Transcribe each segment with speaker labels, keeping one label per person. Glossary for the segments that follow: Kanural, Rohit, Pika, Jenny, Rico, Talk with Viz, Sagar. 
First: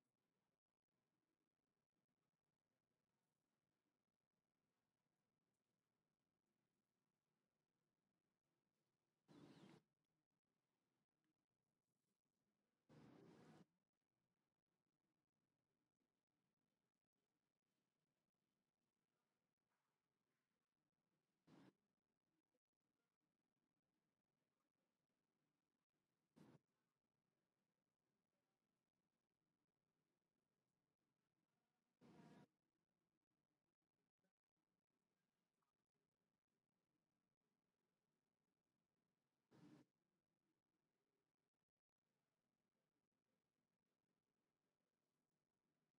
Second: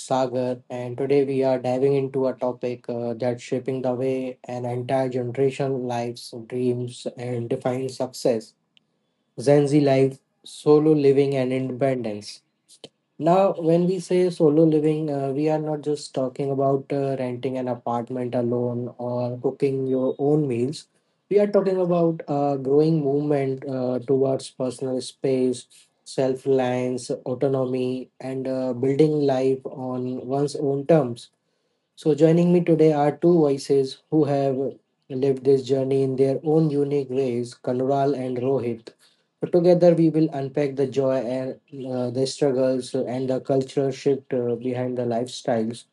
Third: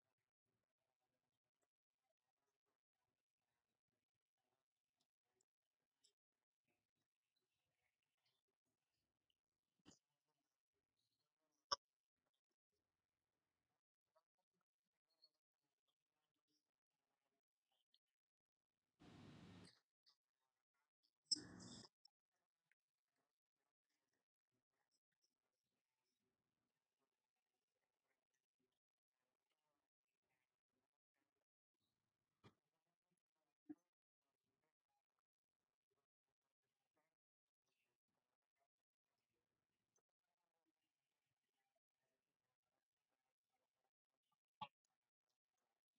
Speaker 1: Sagar, and today we are diving into a topic that's shaping the way an entire generation lives, dreams, and defines success Gen Z life, solo living, and independence. Now, when we say solo living, we are not just talking about renting an apartment alone or cooking your own meals. We are talking about a growing movement towards personal space, self reliance, autonomy, and building life on one's own terms. So, joining me today are two voices who have lived this journey in their own unique ways Kanural and Rohit. So together, we will unpack the joy and the struggles and the cultural shift behind the lifestyles.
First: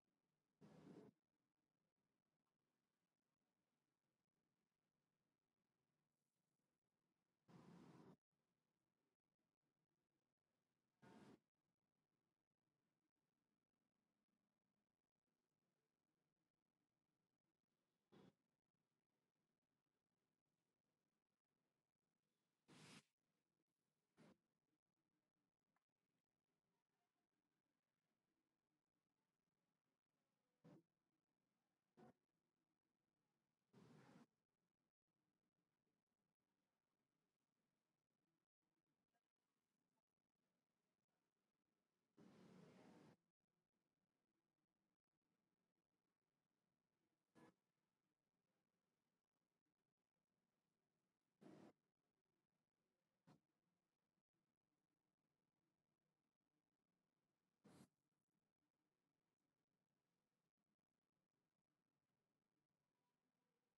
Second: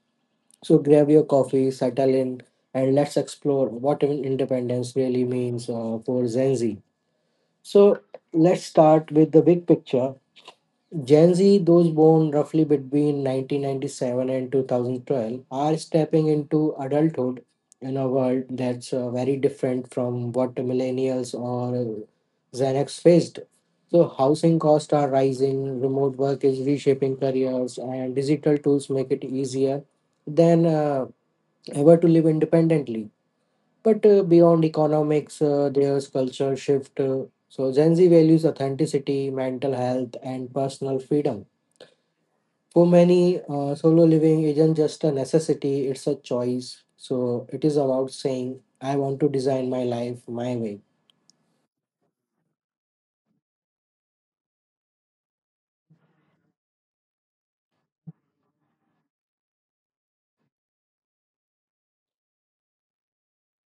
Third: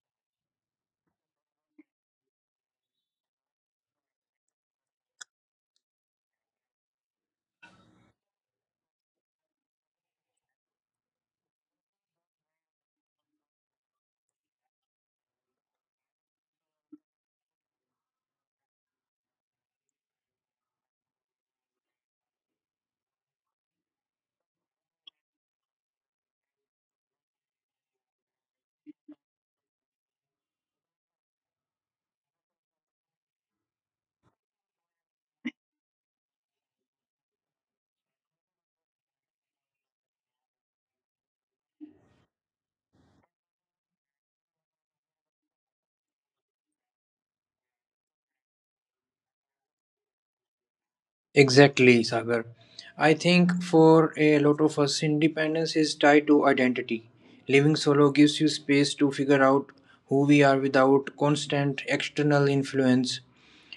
Speaker 1: So, grab your coffee, settle in, and let's explore what independence really means for Gen Z. So, let's start with the big picture. Gen Z, those born roughly between 1997 and 2012, are stepping into adulthood in a world that's very different from what millennials or Gen X faced. So, housing costs are rising, remote work is reshaping careers, and digital tools make it easier than ever to live independently. But beyond economics, there's culture shift. So, Gen Z values authenticity, mental health, and personal freedom for many, solo living isn't just a necessity, it's a choice. So it is about saying, I want to design my life my way.
Speaker 2: Exactly, Sagar. I think for a lot of us, independence is tied to identity. Living solo gives you space to figure out who we are without constant external influence.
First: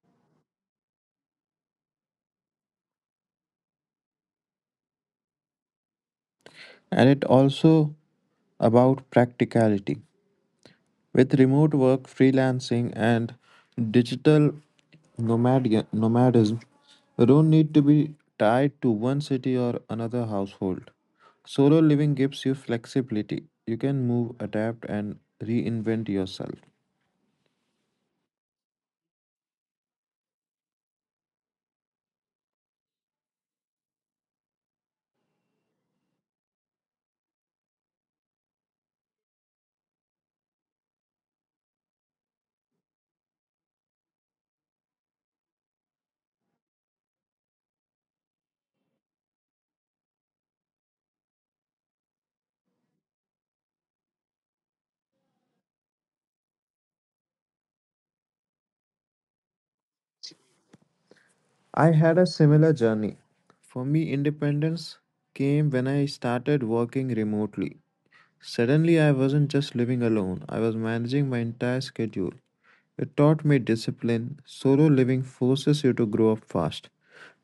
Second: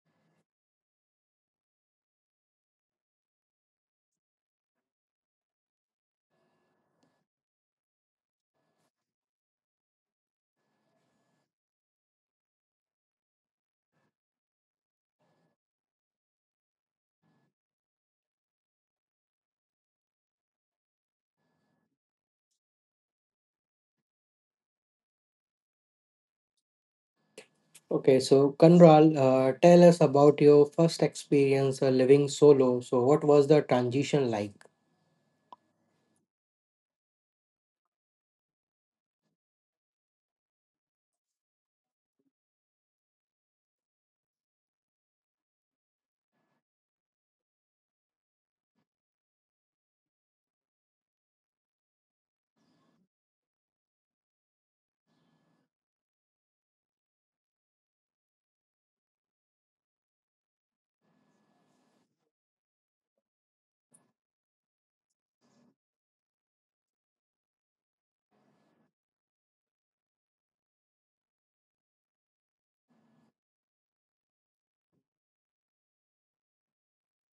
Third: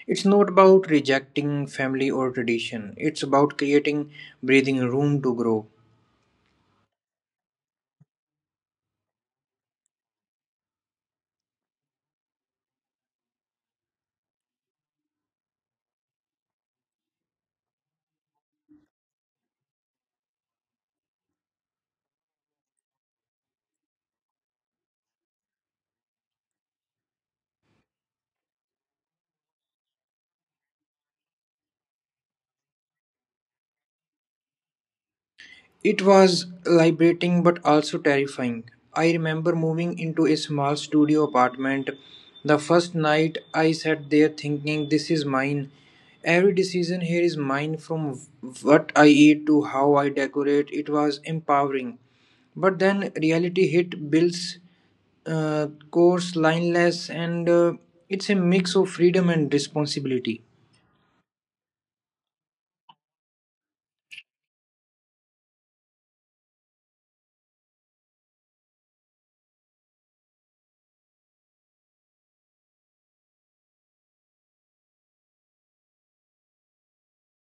Speaker 2: It's not about rejecting family or tradition, it's about creating breathing room to grow.
Speaker 3: And it also about practicality with remote work, freelancing, and digital nomadism. You don't need to be tied to one city or another household. Solo living gives you flexibility. You can move, adapt, and reinvent yourself.
Speaker 1: Okay, so Kanral, tell us about your first experience living solo. So, what was the transition like?
Speaker 2: It was liberating but also terrifying. I remember moving into a small studio apartment. The first night I sat there thinking, this is mine. Every decision here is mine, from what I eat to how I decorate. It was empowering. But then reality hit bills, course, lineless, and it's a mix of freedom and responsibility.
Speaker 3: I had a similar journey. For me, independence came when I started working remotely. Suddenly I wasn't just living alone, I was managing my entire schedule. It taught me discipline. Solo living forces you to grow up fast,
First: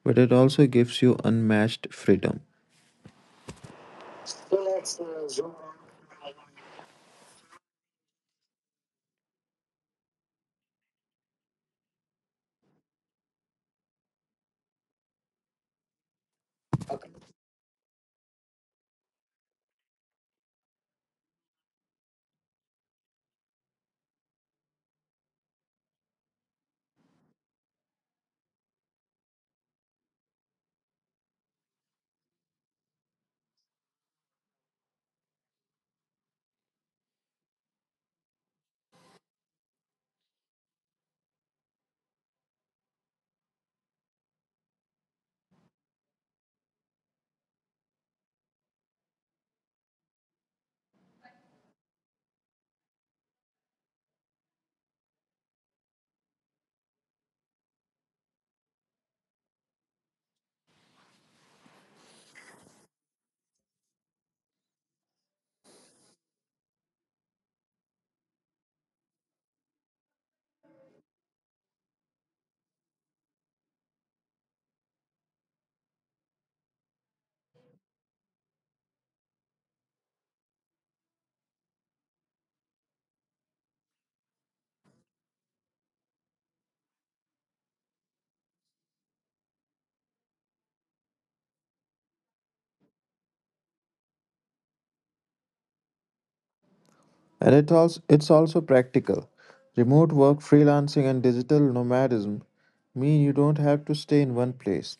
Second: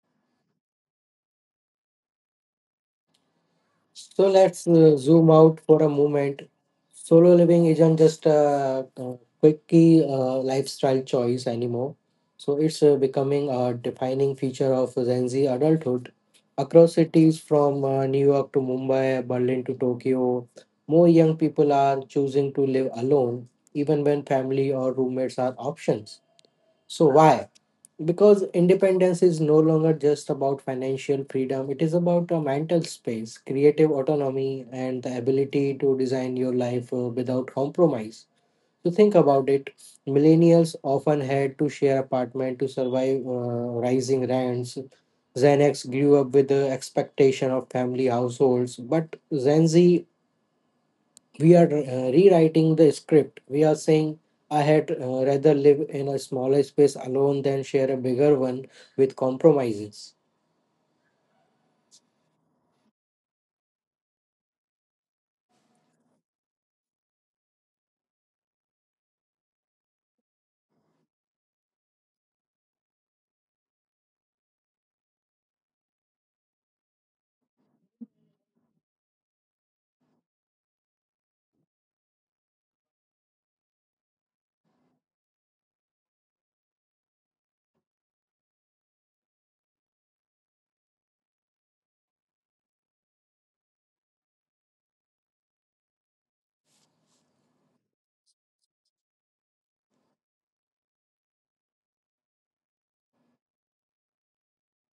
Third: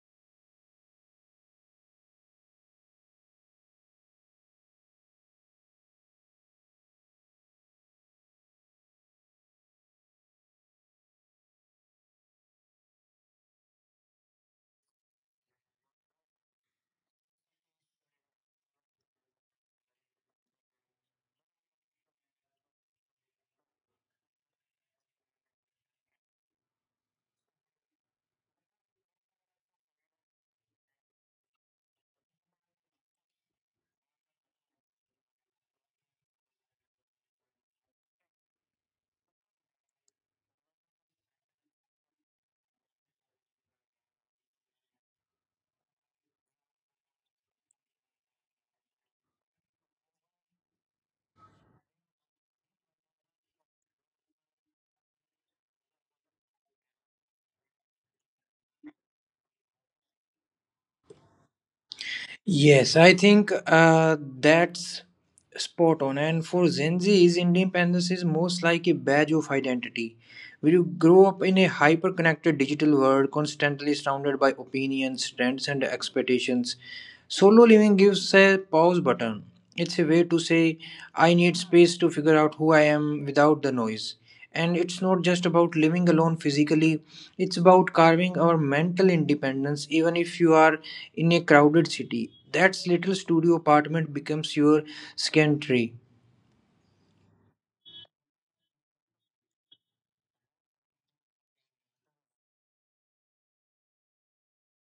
Speaker 3: but it also gives you unmatched freedom.
Speaker 1: So let's zoom out for a moment. Solo living isn't just a quickie lifestyle choice anymore. So it's becoming a defining feature of Gen Z adulthood. Across cities from New York to Mumbai, Berlin to Tokyo, more young people are choosing to live alone, even when family or roommates are options. So why? Because independence is no longer just about financial freedom, it is about a mental space, creative autonomy, and the ability to design your life without compromise. To think about it, millennials often had to share apartment to survive rising rents. Gen X grew up with the expectation of family households, but Gen Z, we are rewriting the script. We are saying, I had rather live in a smaller space alone than share a bigger one with compromises.
Speaker 2: Yes, I think that's spot on. And for Gen Zs, independence is most like a badge of identity. When you grow up in a hyper connected digital world, constantly surrounded by opinions, trends, and expectations, solo living gives a pause button. It's a way to say, I need space to figure out who I am without the noise. And it's not just about living alone physically, it's about carving our mental independence, even if you are in a crowded city. That's little studio apartment becomes your sanctuary.
Speaker 3: And it also it's also practical. Remote work, freelancing, and digital nomadism mean you don't have to stay in one place.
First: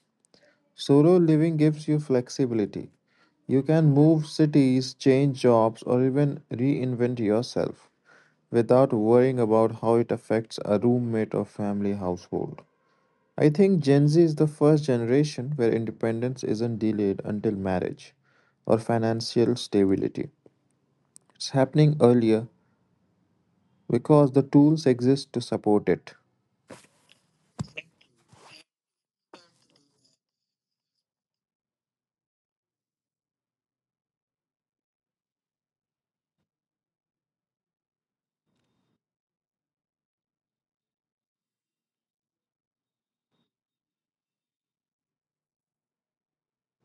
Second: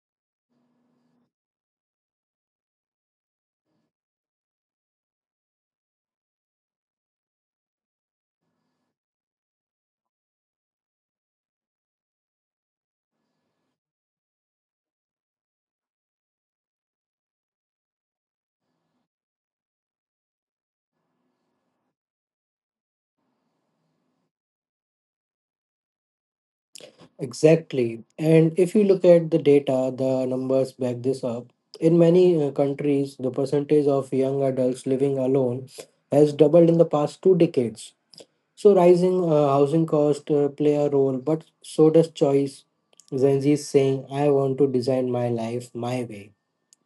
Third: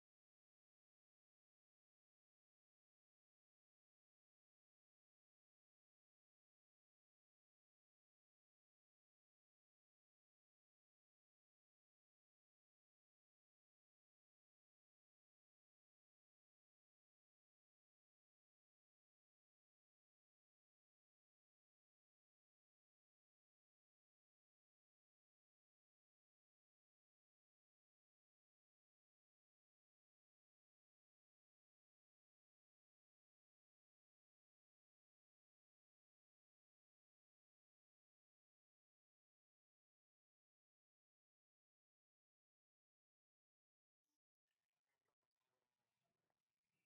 Speaker 3: Solo living gives you flexibility. You can move cities, change jobs, or even reinvent yourself without worrying about how it affects a roommate or family household. I think Gen Z is the first generation where independence isn't delayed until marriage or financial stability. It's happening earlier because the tools exist to support it.
Speaker 1: Exactly. And if you look at the data, the numbers back this up. In many countries, the percentage of young adults living alone has doubled in the past two decades. So, rising housing costs play a role, but so does choice. Gen Z is saying, I want to design my life my way.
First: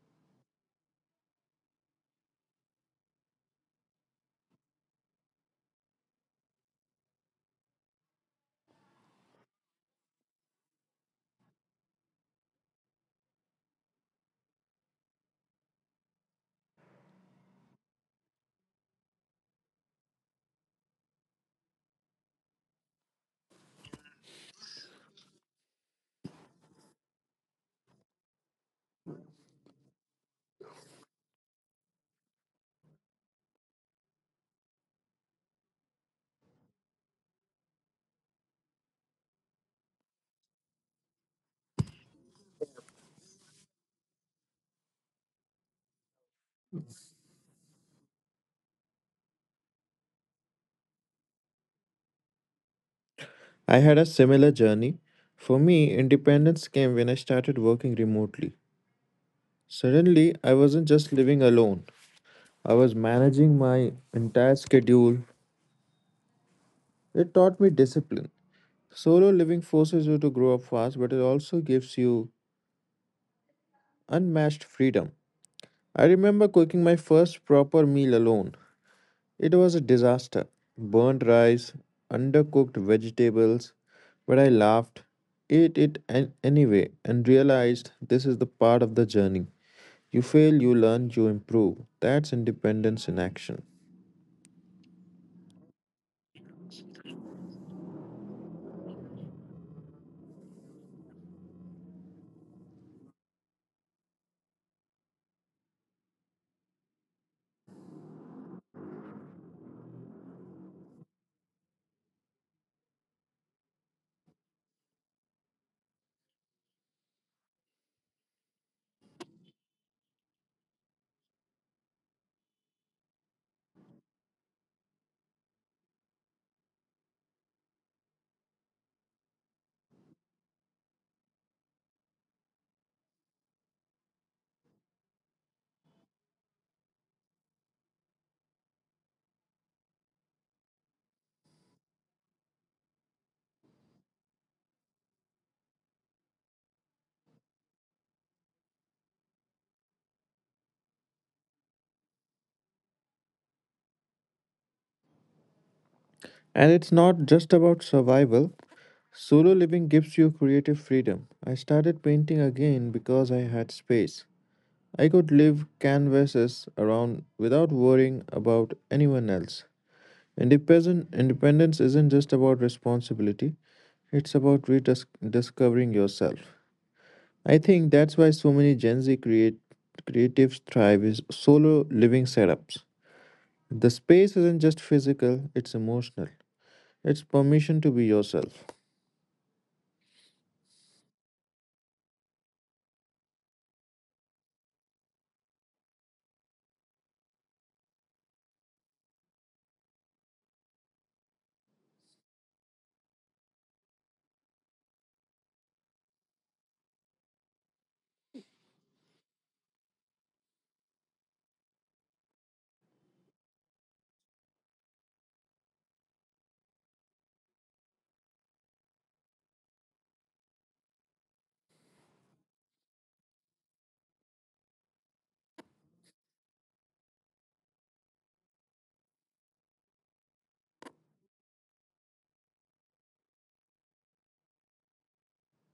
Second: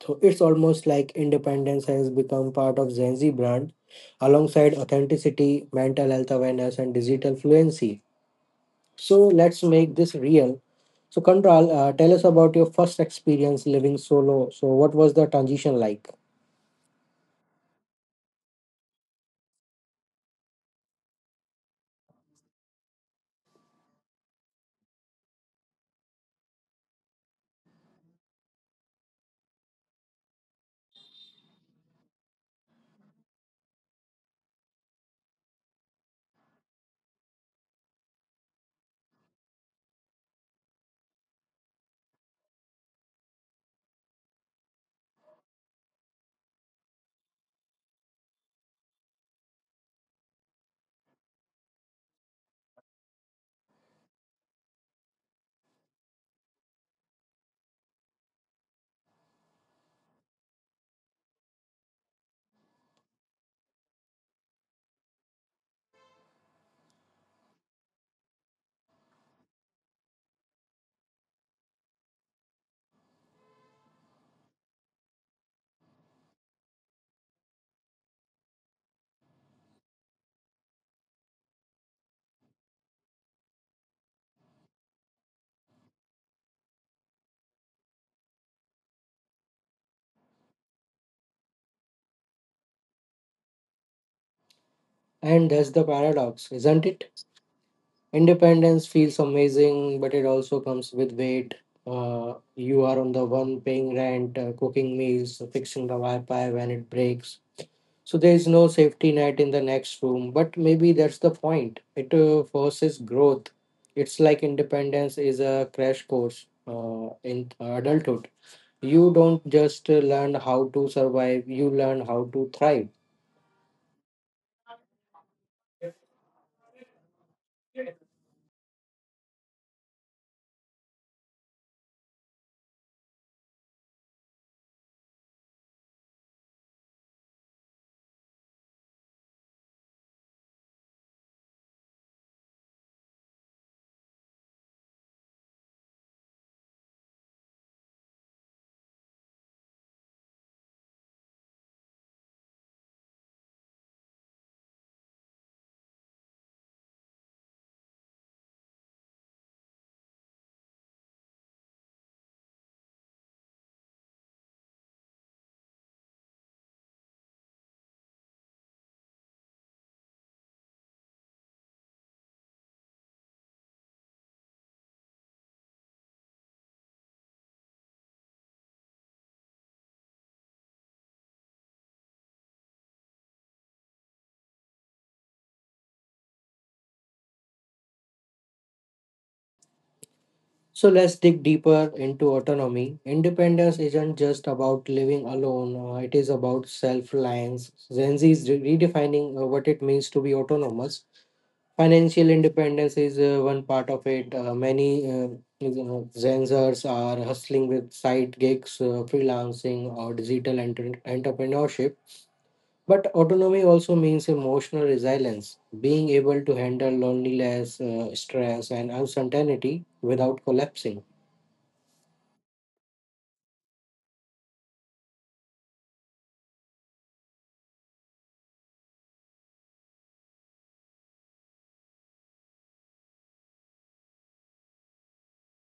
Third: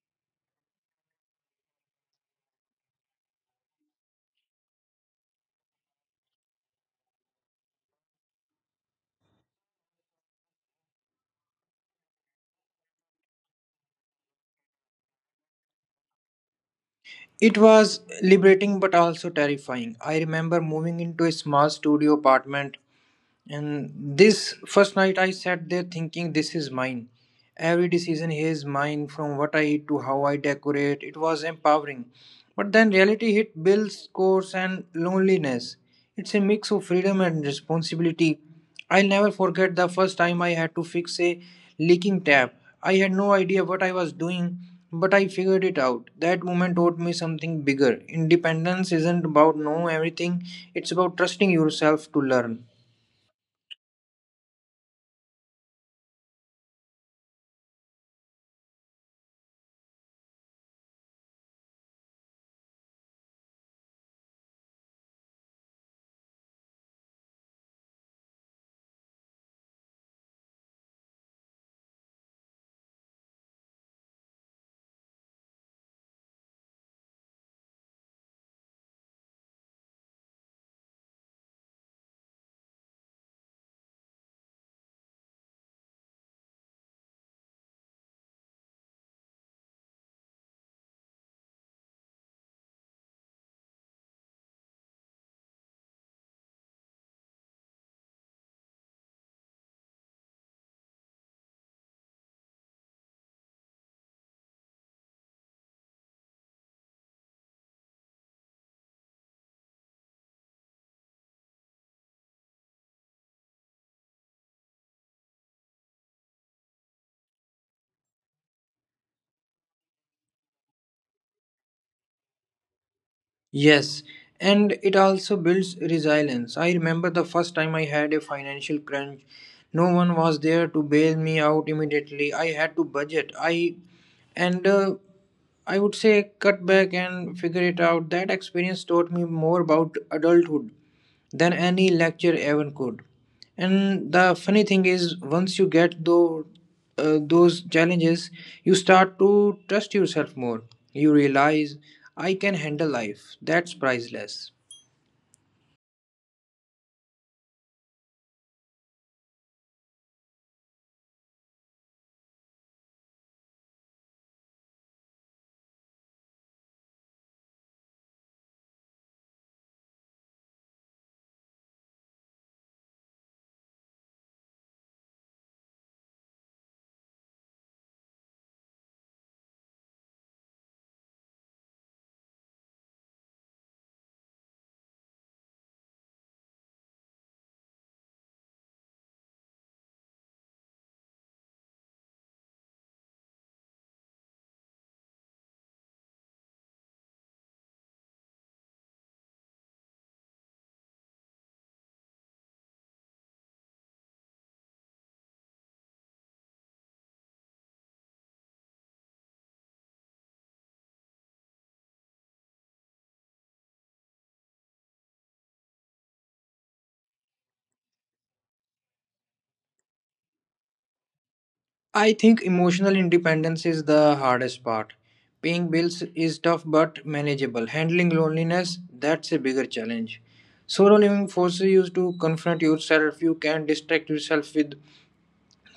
Speaker 1: So it's almost like independence has become part of Gen Z brand alongside authenticity, mental health awareness, and digital fluency. So let's make this real. So, Kandral, tell us about your first experience living solo. So, what was the transition like?
Speaker 2: It was liberating but also terrifying. I remember moving into a small studio apartment. And this first night I sat there thinking, this is mine. Every decision here is mine, from what I eat to how I decorate. It was empowering. But then reality hit bills, course, and loneliness. It's a mix of freedom and responsibility. I'll never forget the first time I had to fix a leaking tap. I had no idea what I was doing, but I figured it out. That moment taught me something bigger. Independence isn't about knowing everything, it's about trusting yourself to learn.
Speaker 3: I had a similar journey. For me, independence came when I started working remotely. Suddenly, I wasn't just living alone, I was managing my entire schedule. It taught me discipline. Solo living forces you to grow up fast, but it also gives you unmatched freedom. I remember cooking my first proper meal alone. It was a disaster. Burnt rice, undercooked vegetables, but I laughed, ate it anyway, and realized this is the part of the journey. You fail, you learn, you improve. That's independence in action.
Speaker 1: And that's the paradox, isn't it? Independence feels amazing, but it also comes with weight. You are on the one paying rent, cooking meals, fixing the Wi Fi when it breaks. So there is no safety net in the next room, but maybe that's the point. It forces growth. It's like independence is a crash course in adulthood. You don't just learn how to survive, you learn how to thrive.
Speaker 2: Yes, and it also builds resilience. I remember the first time I had a financial crunch. No one was there to bail me out immediately. I had to budget. And uh, I would say cut back and figure it out. That experience taught me more about adulthood than any lecture ever could. And the funny thing is, once you get those challenges, you start to trust yourself more. You realize, I can handle life. That's priceless.
Speaker 3: And it's not just about survival. Solo living gives you creative freedom. I started painting again because I had space. I could live canvases around without worrying about anyone else. Independence isn't just about responsibility, it's about rediscovering yourself. I think that's why so many creatives thrive is solo living setups. The space isn't just physical, it's emotional. It's permission to be yourself.
Speaker 1: So let's dig deeper into autonomy. Independence isn't just about living alone, it is about self reliance. Gen Z is redefining what it means to be autonomous. Financial independence is one part of it. Many Zensers are hustling with side gigs, freelancing, or digital entrepreneurship. But autonomy also means emotional resilience, being able to handle loneliness, stress, and uncertainty without collapsing.
Speaker 2: I think emotional independence is the hardest part. Paying bills is tough but manageable. Handling loneliness, that's a bigger challenge. Solo living forces you to confront yourself. You can distract yourself with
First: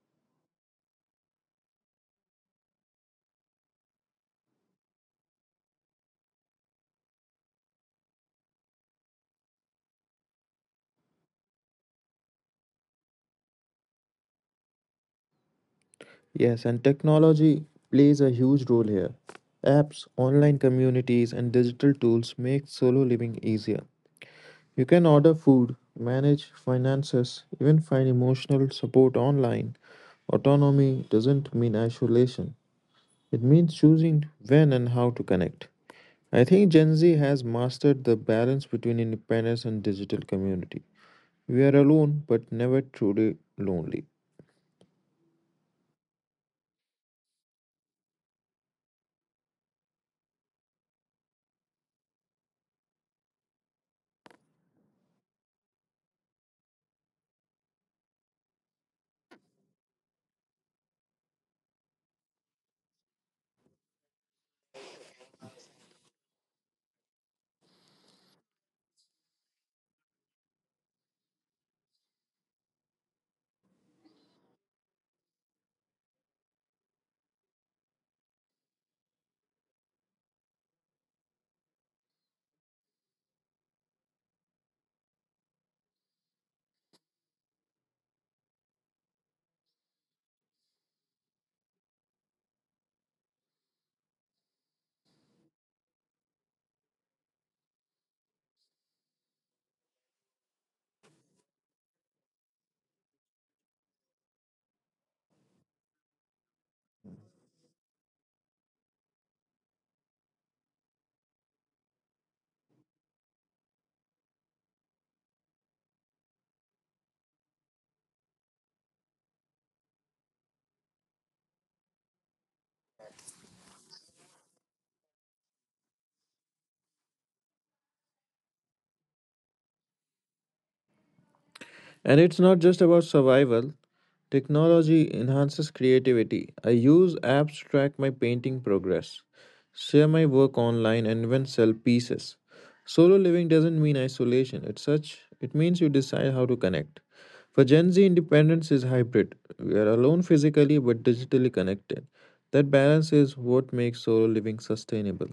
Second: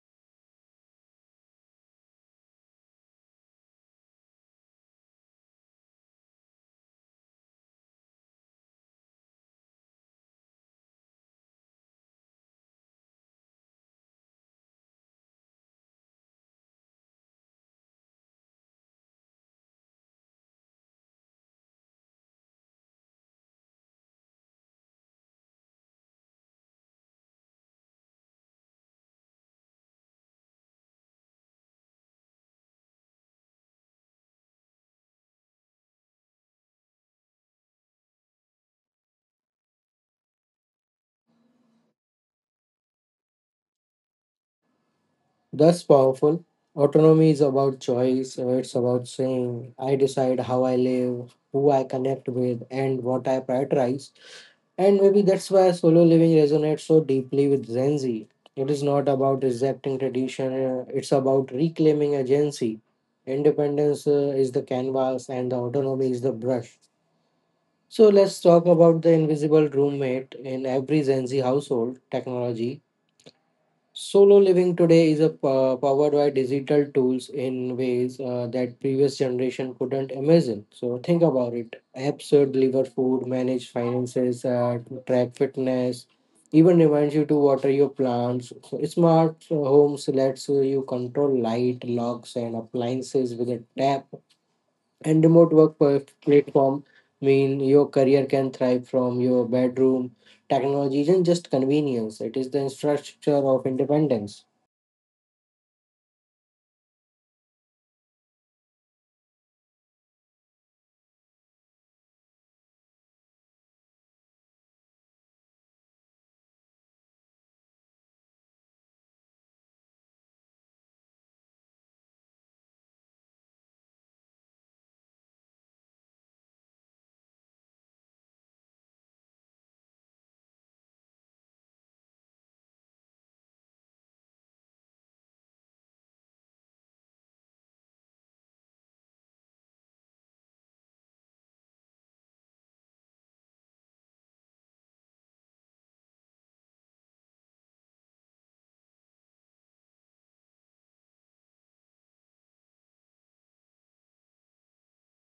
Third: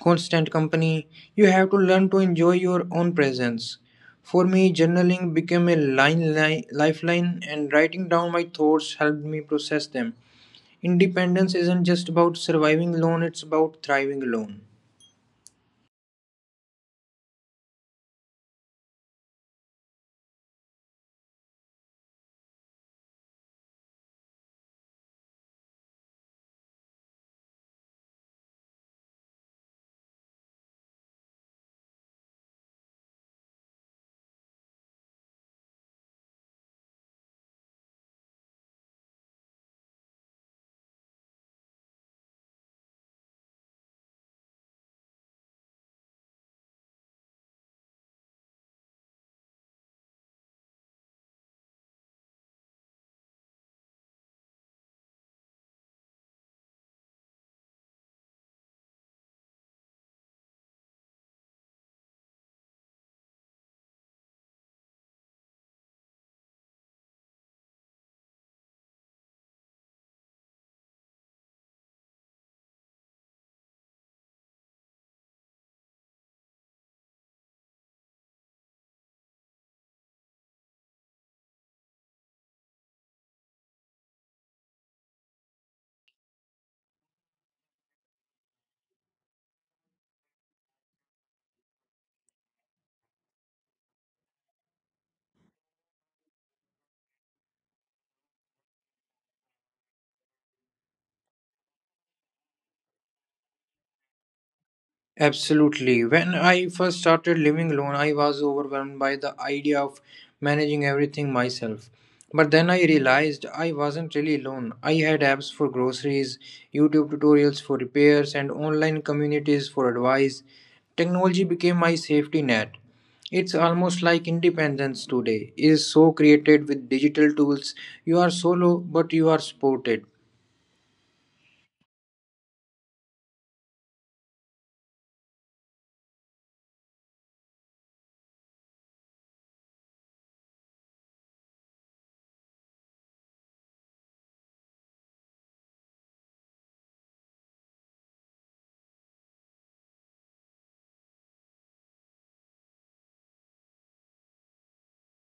Speaker 2: constant company. You have to learn to enjoy your own presence. For me, journaling became lifeline, and writing down my thoughts helped me process them. Independence isn't just about surviving alone, it's about thriving alone.
Speaker 3: Yes, and technology plays a huge role here. Apps, online communities, and digital tools make solo living easier. You can order food, manage finances, even find emotional support online. Autonomy doesn't mean isolation, it means choosing when and how to connect. I think Gen Z has mastered the balance between independence and digital community. We are alone, but never truly lonely.
Speaker 1: That's powerful. Autonomy is about choice. It's about saying, I decide how I live, who I connect with, and what I prioritize. And maybe that's why solo living resonates so deeply with Gen Z. It is not about rejecting tradition, it's about reclaiming agency. Independence is the canvas, and the autonomy is the brush. So let's talk about the invisible roommate in every Gen Z household technology. Solo living today is a powered by digital tools in ways that previous generation couldn't imagine. So think about it. Apps that deliver food, manage finances, track fitness, even reminds you to water your plants. So smart homes lets you control light, locks, and appliances with a tap. And remote work platform mean your career can thrive from your bedroom. Technology isn't just convenience, it is the structure of independence.
Speaker 2: Absolutely. When I first started living alone, I was overwhelmed by the idea of managing everything myself. But then I realized I wasn't really alone. I had apps for groceries, YouTube tutorials for repairs, and online communities for advice. Technology became my safety net. It's almost like independence today is so created with digital tools. You are solo, but you are supported.
Speaker 3: And it's not just about survival. Technology enhances creativity. I use apps to track my painting progress, share my work online, and even sell pieces. Solo living doesn't mean isolation. It's such it means you decide how to connect. For Gen Z, independence is hybrid. We are alone physically but digitally connected. That balance is what makes solo living sustainable.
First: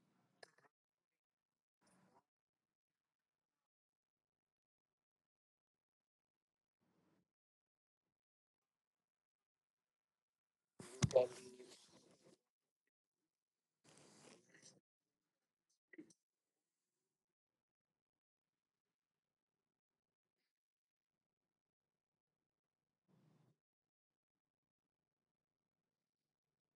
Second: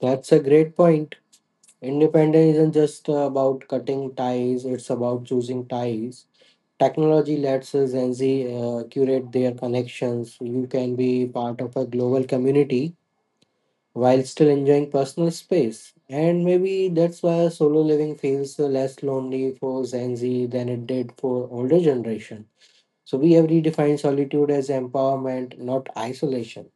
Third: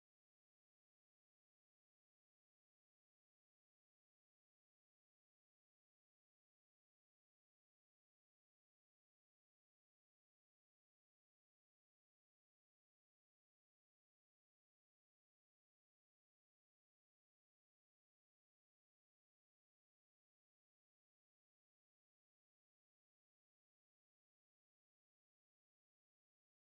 Speaker 1: That's a great point. Independence isn't just about cutting ties, it's about choosing ties. Technology lets Gen Z curate their connections. You can be part of a global community while still enjoying personal space. And maybe that's why solo living feels less lonely for Gen Z than it did for older generation. So we have redefined solitude as empowerment, not isolation.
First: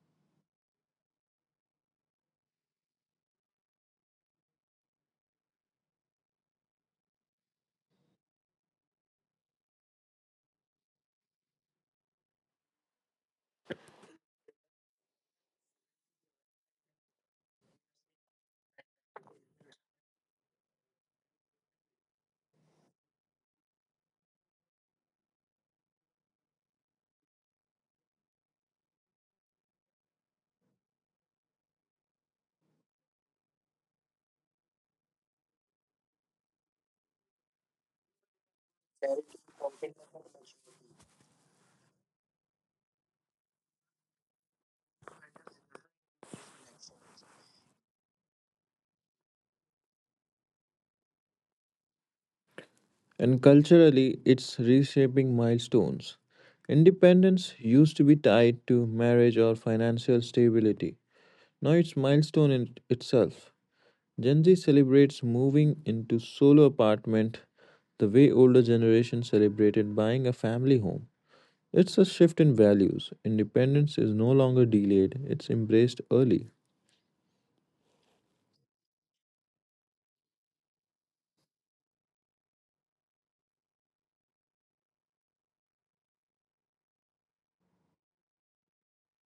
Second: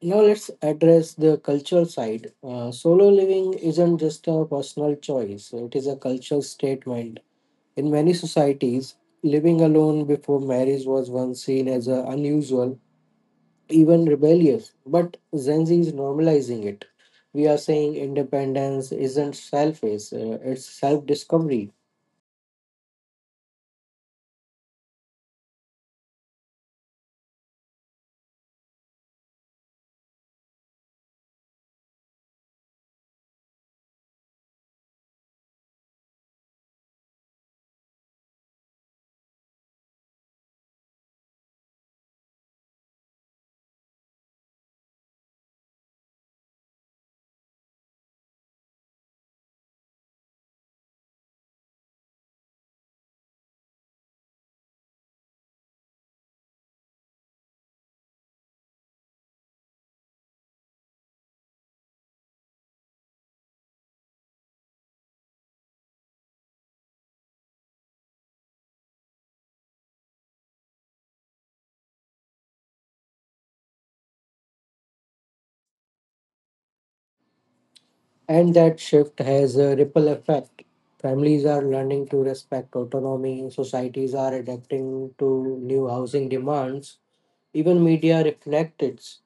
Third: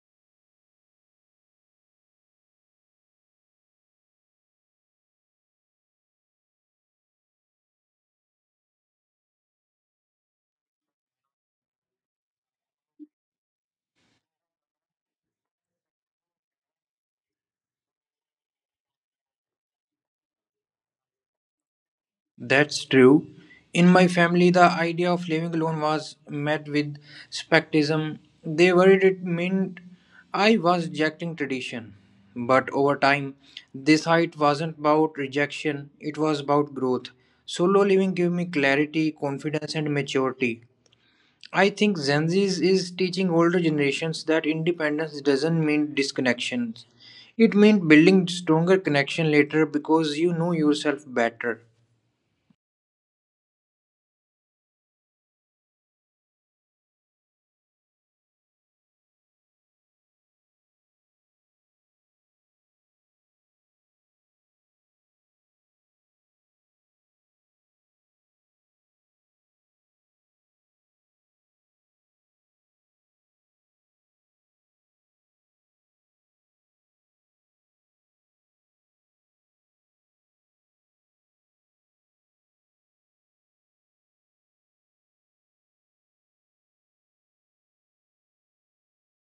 Speaker 1: Now let's address the cultural side. Solo living isn't just a personal choice, it is a cultural statement. In many societies, living alone before marriage was once seen as unusual, even rebellious, but Gen Z is normalizing it. We are saying independence isn't selfish, it's self discovery.
Speaker 2: That's true. In my family, the idea of living alone was met with skepticism. They worried it meant I was rejecting tradition. But over time, this height wasn't about rejection, it was about growth. Solo living gave me clarity, confidence, and maturity. I think Gen Z is teaching older generations that independence doesn't mean disconnections. It means building stronger connection later because you know yourself better.
Speaker 3: And culturally, it's reshaping milestones. Independence used to be tied to marriage or financial stability. Now it's milestone in itself. Gen Z celebrates moving into solo apartment the way older generation celebrated buying a family home. It's a shift in values. Independence is no longer delayed, it's embraced early.
Speaker 1: And that shift has a ripple effect. Families are learning to respect autonomy, societies are adapting to new housing demands, even media reflect it.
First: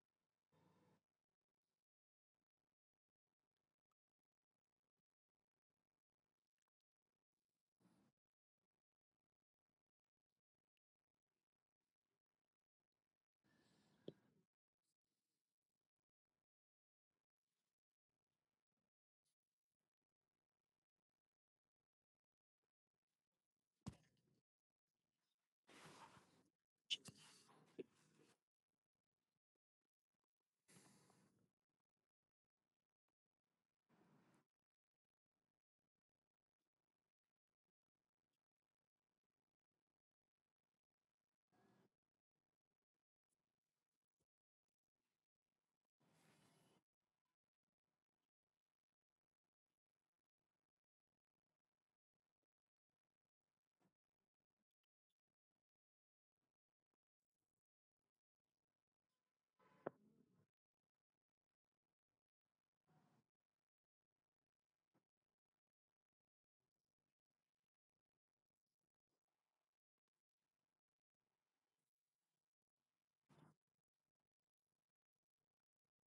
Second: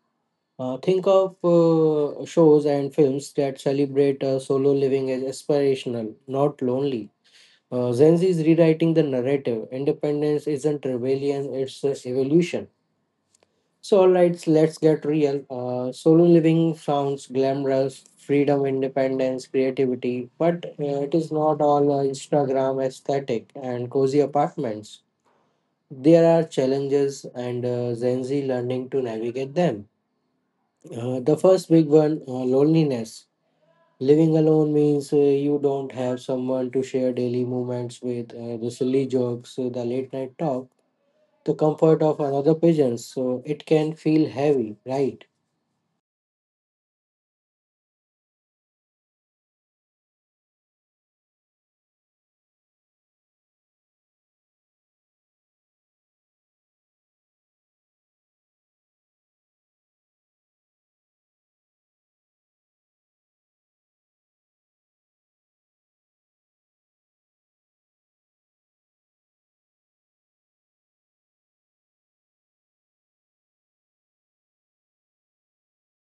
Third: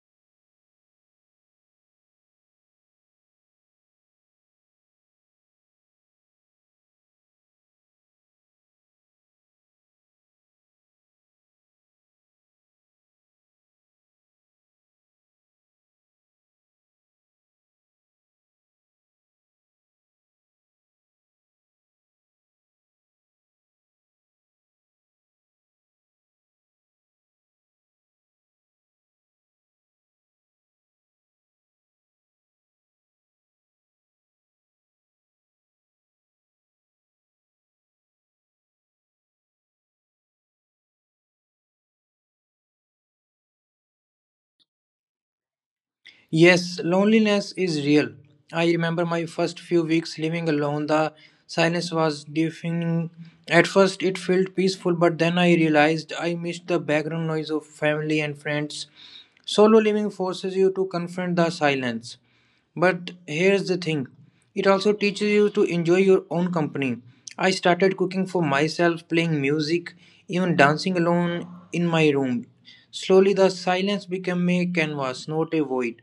Speaker 1: Think of shows and films that celebrate solo living as aspirational, not lonely. Gen Z is rewriting the narrative. Independence isn't rebellion, it's evolution. So, alright, let's get real. Solo living sounds glamorous, freedom, independence, creativity, but it is not all Instagram aesthetic and cozy apartments. There are challenges, and Gen Z learning to navigate them. The first big one, loneliness. Living alone means you don't have someone to share daily moments with, the silly jokes, the late night talk, the comfort of another pigeon. So it can feel heavy, right?
Speaker 2: Yes, loneliness is real. I remember my first few weeks living alone. The silence was deafening. At first, it felt peaceful, but then I realized I missed the background noise of family and friends. Solo living forces you to confront the silence. But here's the thing, it also teaches you to enjoy your own company. I started cooking for myself, playing music, even dancing alone in my room. Slowly, the silence became a canvas, not a void.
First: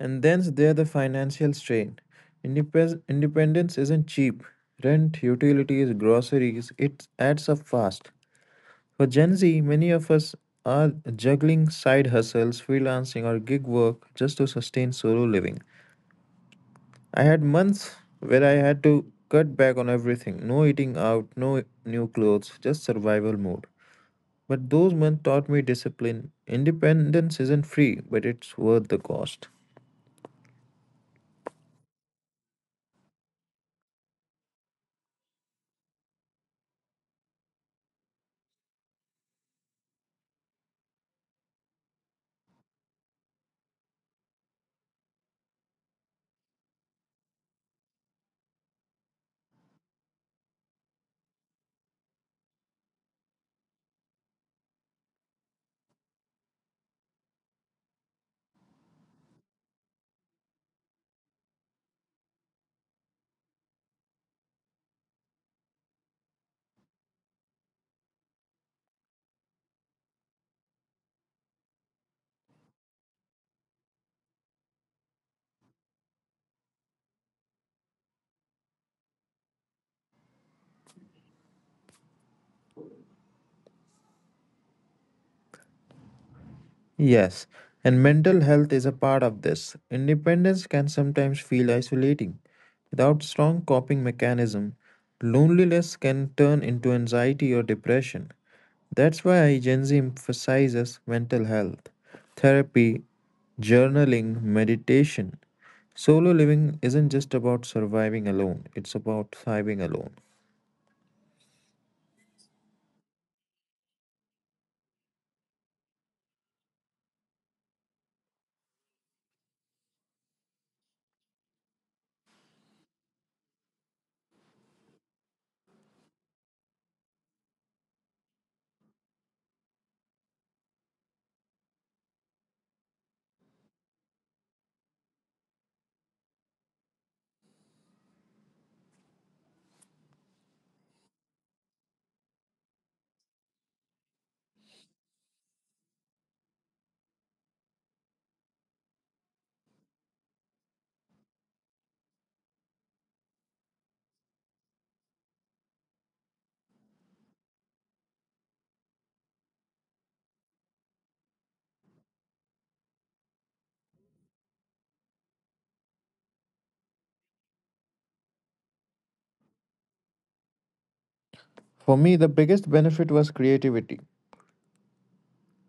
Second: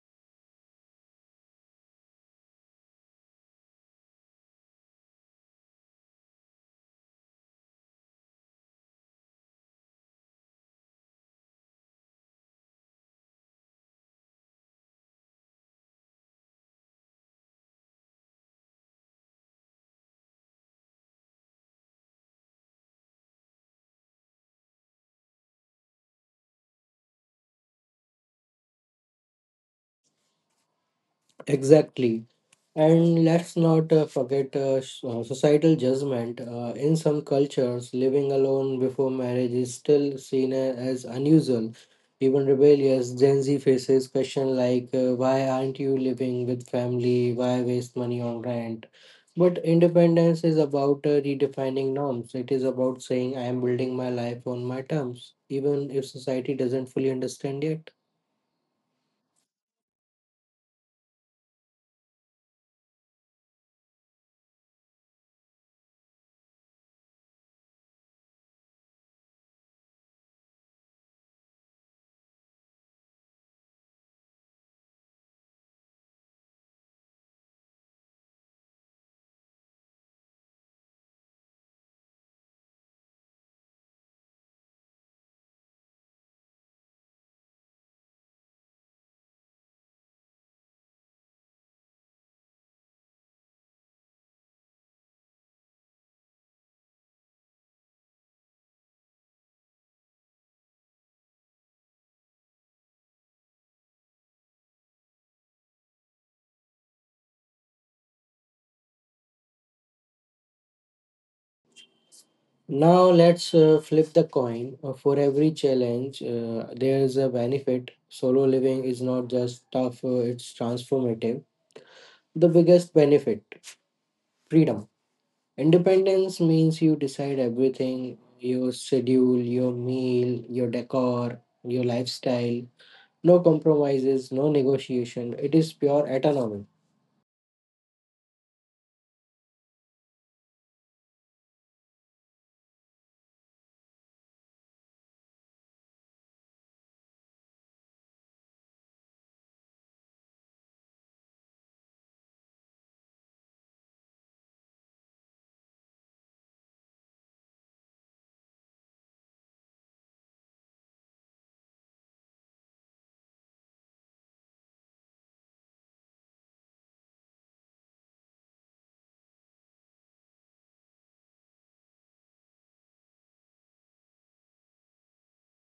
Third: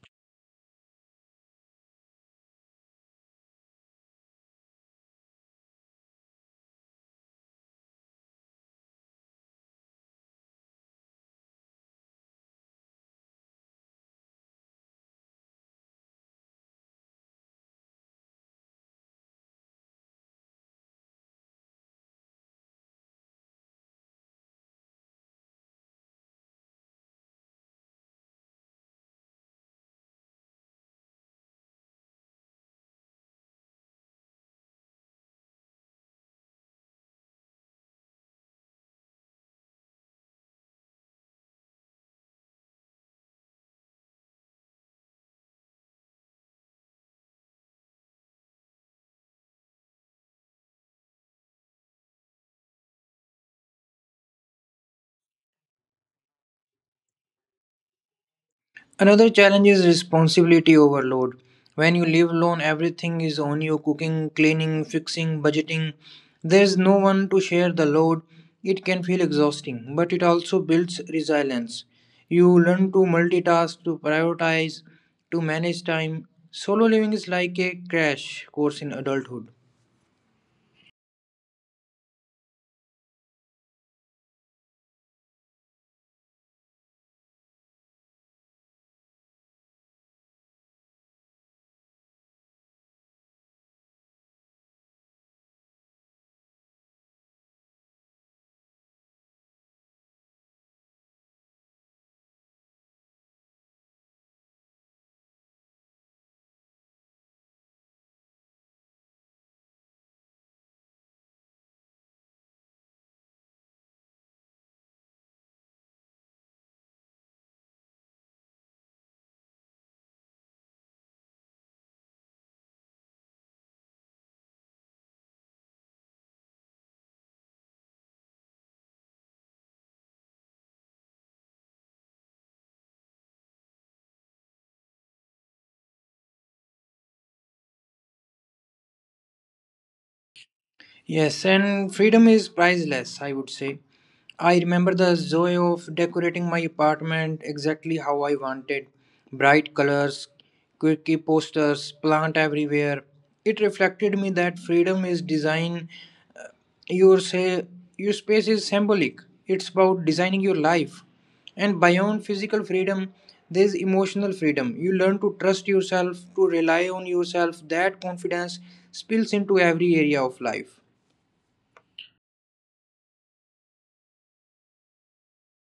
Speaker 3: And then's there the financial strain. Independence isn't cheap. Rent, utilities, groceries, it adds up fast. For Gen Z, many of us are juggling side hustles, freelancing, or gig work just to sustain solo living. I had months where I had to cut back on everything, no eating out, no new clothes, just survival mode. But those months taught me discipline. Independence isn't free, but it's worth the cost.
Speaker 1: Exactly. And let's not forget societal judgment. In some cultures, living alone before marriage is still seen as unusual, even rebellious. Gen Z faces questions like, "Why aren't you living with family? Why waste money on rent?" But independence is about redefining norms. It is about saying, "I am building my life on my terms," even if society doesn't fully understand yet.
Speaker 2: Another challenge is responsibility overload. When you live alone, everything is on you: cooking, cleaning, fixing, budgeting. There's no one to share the load. It can feel exhausting, but it also builds resilience. You learn to multitask, to prioritize, to manage time. Solo living is like a crash course in adulthood.
Speaker 3: Yes, and mental health is a part of this. Independence can sometimes feel isolating. Without strong coping mechanism, loneliness can turn into anxiety or depression. That's why Gen Z emphasizes mental health, therapy, journaling, meditation. Solo living isn't just about surviving alone, it's about thriving alone.
Speaker 1: Now let's flip the coin. For every challenge, there is a benefit. Solo living is not just tough, it's transformative. The biggest benefit freedom. Independence means you decide everything your schedule, your meal, your decor, your lifestyle. No compromises, no negotiation. It is pure autonomy.
Speaker 2: Yes, and freedom is priceless, I would say. I remember the joy of decorating my apartment exactly how I wanted: bright colors, quirky posters, plant everywhere. It reflected me that freedom is design. Your, say, your space is symbolic, it's about designing your life. And beyond physical freedom, there's emotional freedom. You learn to trust yourself, to rely on yourself. That confidence spills into every area of life.
Speaker 3: For me, the biggest benefit was creativity.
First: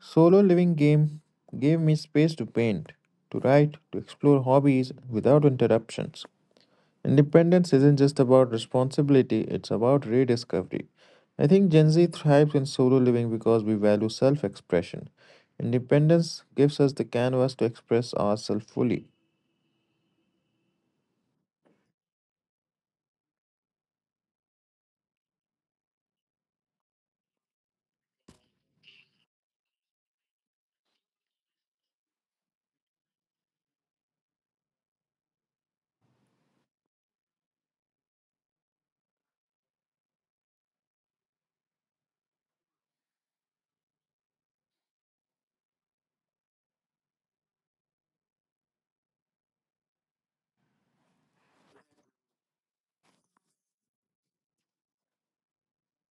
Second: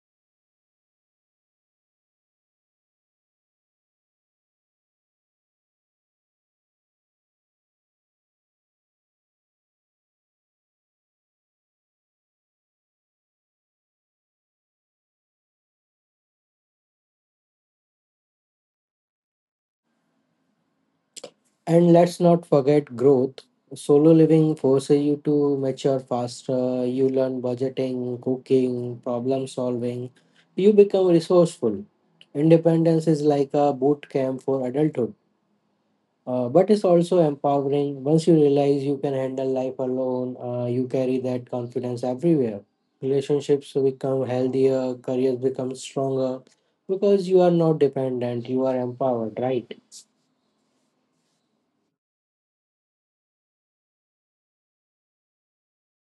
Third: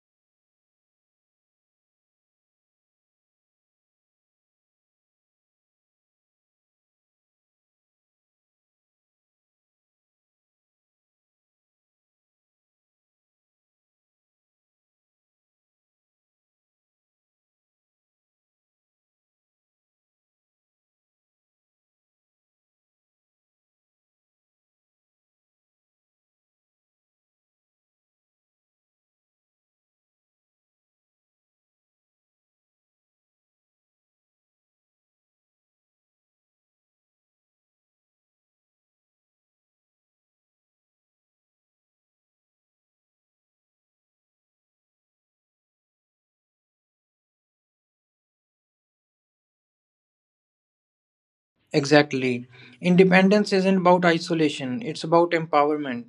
Speaker 3: Solo living game gave me space to paint, to write, to explore hobbies without interruptions. Independence isn't just about responsibility, it's about rediscovery. I think Gen Z thrives in solo living because we value self expression. Independence gives us the canvas to express ourselves fully.
Speaker 1: And let's not forget growth. Solo living forces you to mature faster. You learn budgeting, cooking, problem solving. You become resourceful. Independence is like a boot camp for adulthood, but it's also empowering. Once you realize you can handle life alone, you carry that confidence everywhere. Relationships become healthier, careers become stronger because you are not dependent, you are empowered, right?
Speaker 2: Exactly. Independence isn't about isolation, it's about empowerment.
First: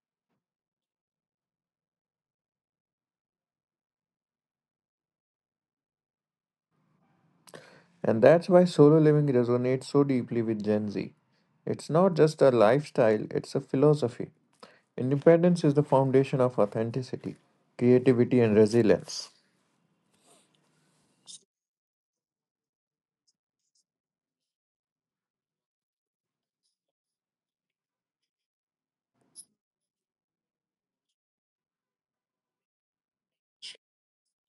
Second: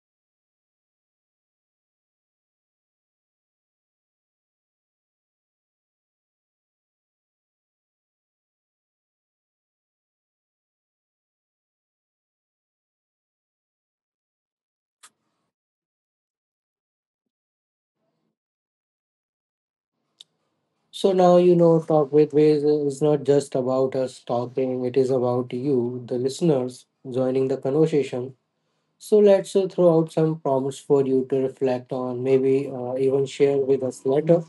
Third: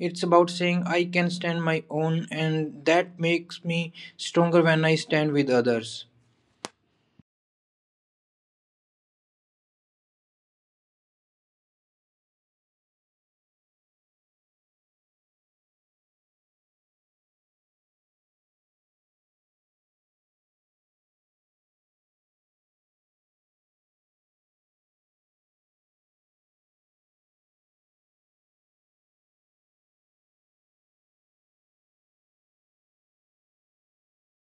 Speaker 2: It's about saying I can stand my own and that makes me stronger when I stand with others.
Speaker 3: And that's why solo living resonates so deeply with Gen Z. It's not just a lifestyle, it's a philosophy. Independence is the foundation of authenticity, creativity, and resilience.
Speaker 1: So now you know Talk with Ways is not just about us talking, it is about you, the listeners, joining the conversation. So let's throw out some prompts for you to reflect on, maybe even share with us later.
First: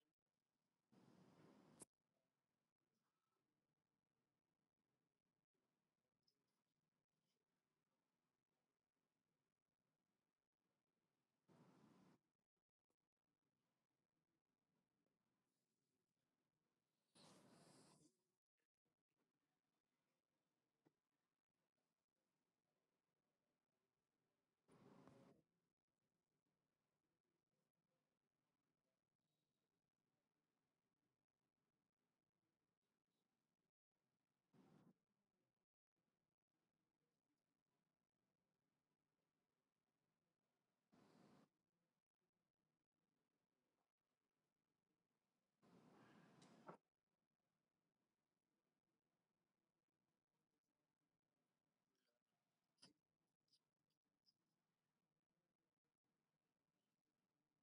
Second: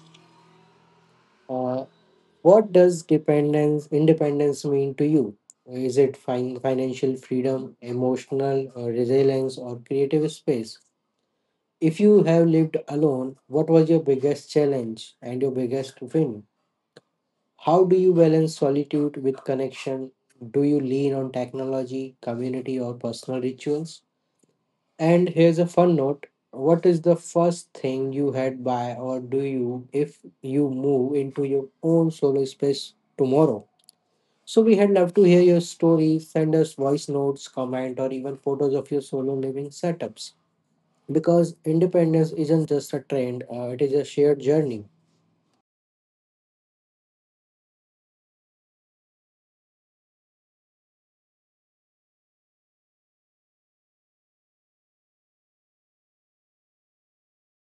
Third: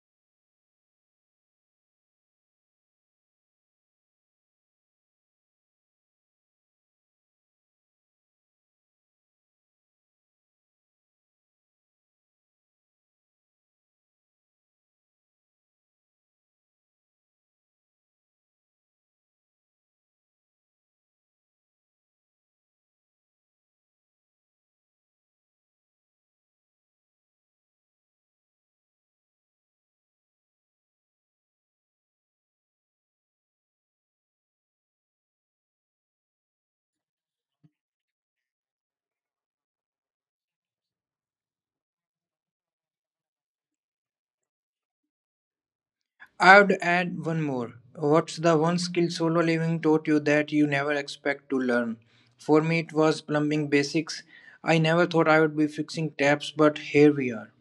Speaker 1: Uh, what does dependence, independence mean to you? Is it financial freedom, emotional resilience, or creative space? If you have lived alone, what was your biggest challenge and your biggest win? How do you balance solitude with connection? Do you lean on technology, community, or personal rituals? And here's a fun note. What is the first thing you had by or do you if you move into your own solo space tomorrow? So, we had love to hear your story. Send us voice notes, comment, or even photos of your solo living setups because independence isn't just a trend, it is a shared journey.
Speaker 2: I would add one more. What's the one skill solo living taught you that you never expect to learn? For me it was plumbing basics. I never thought I would be fixing taps, but here we are.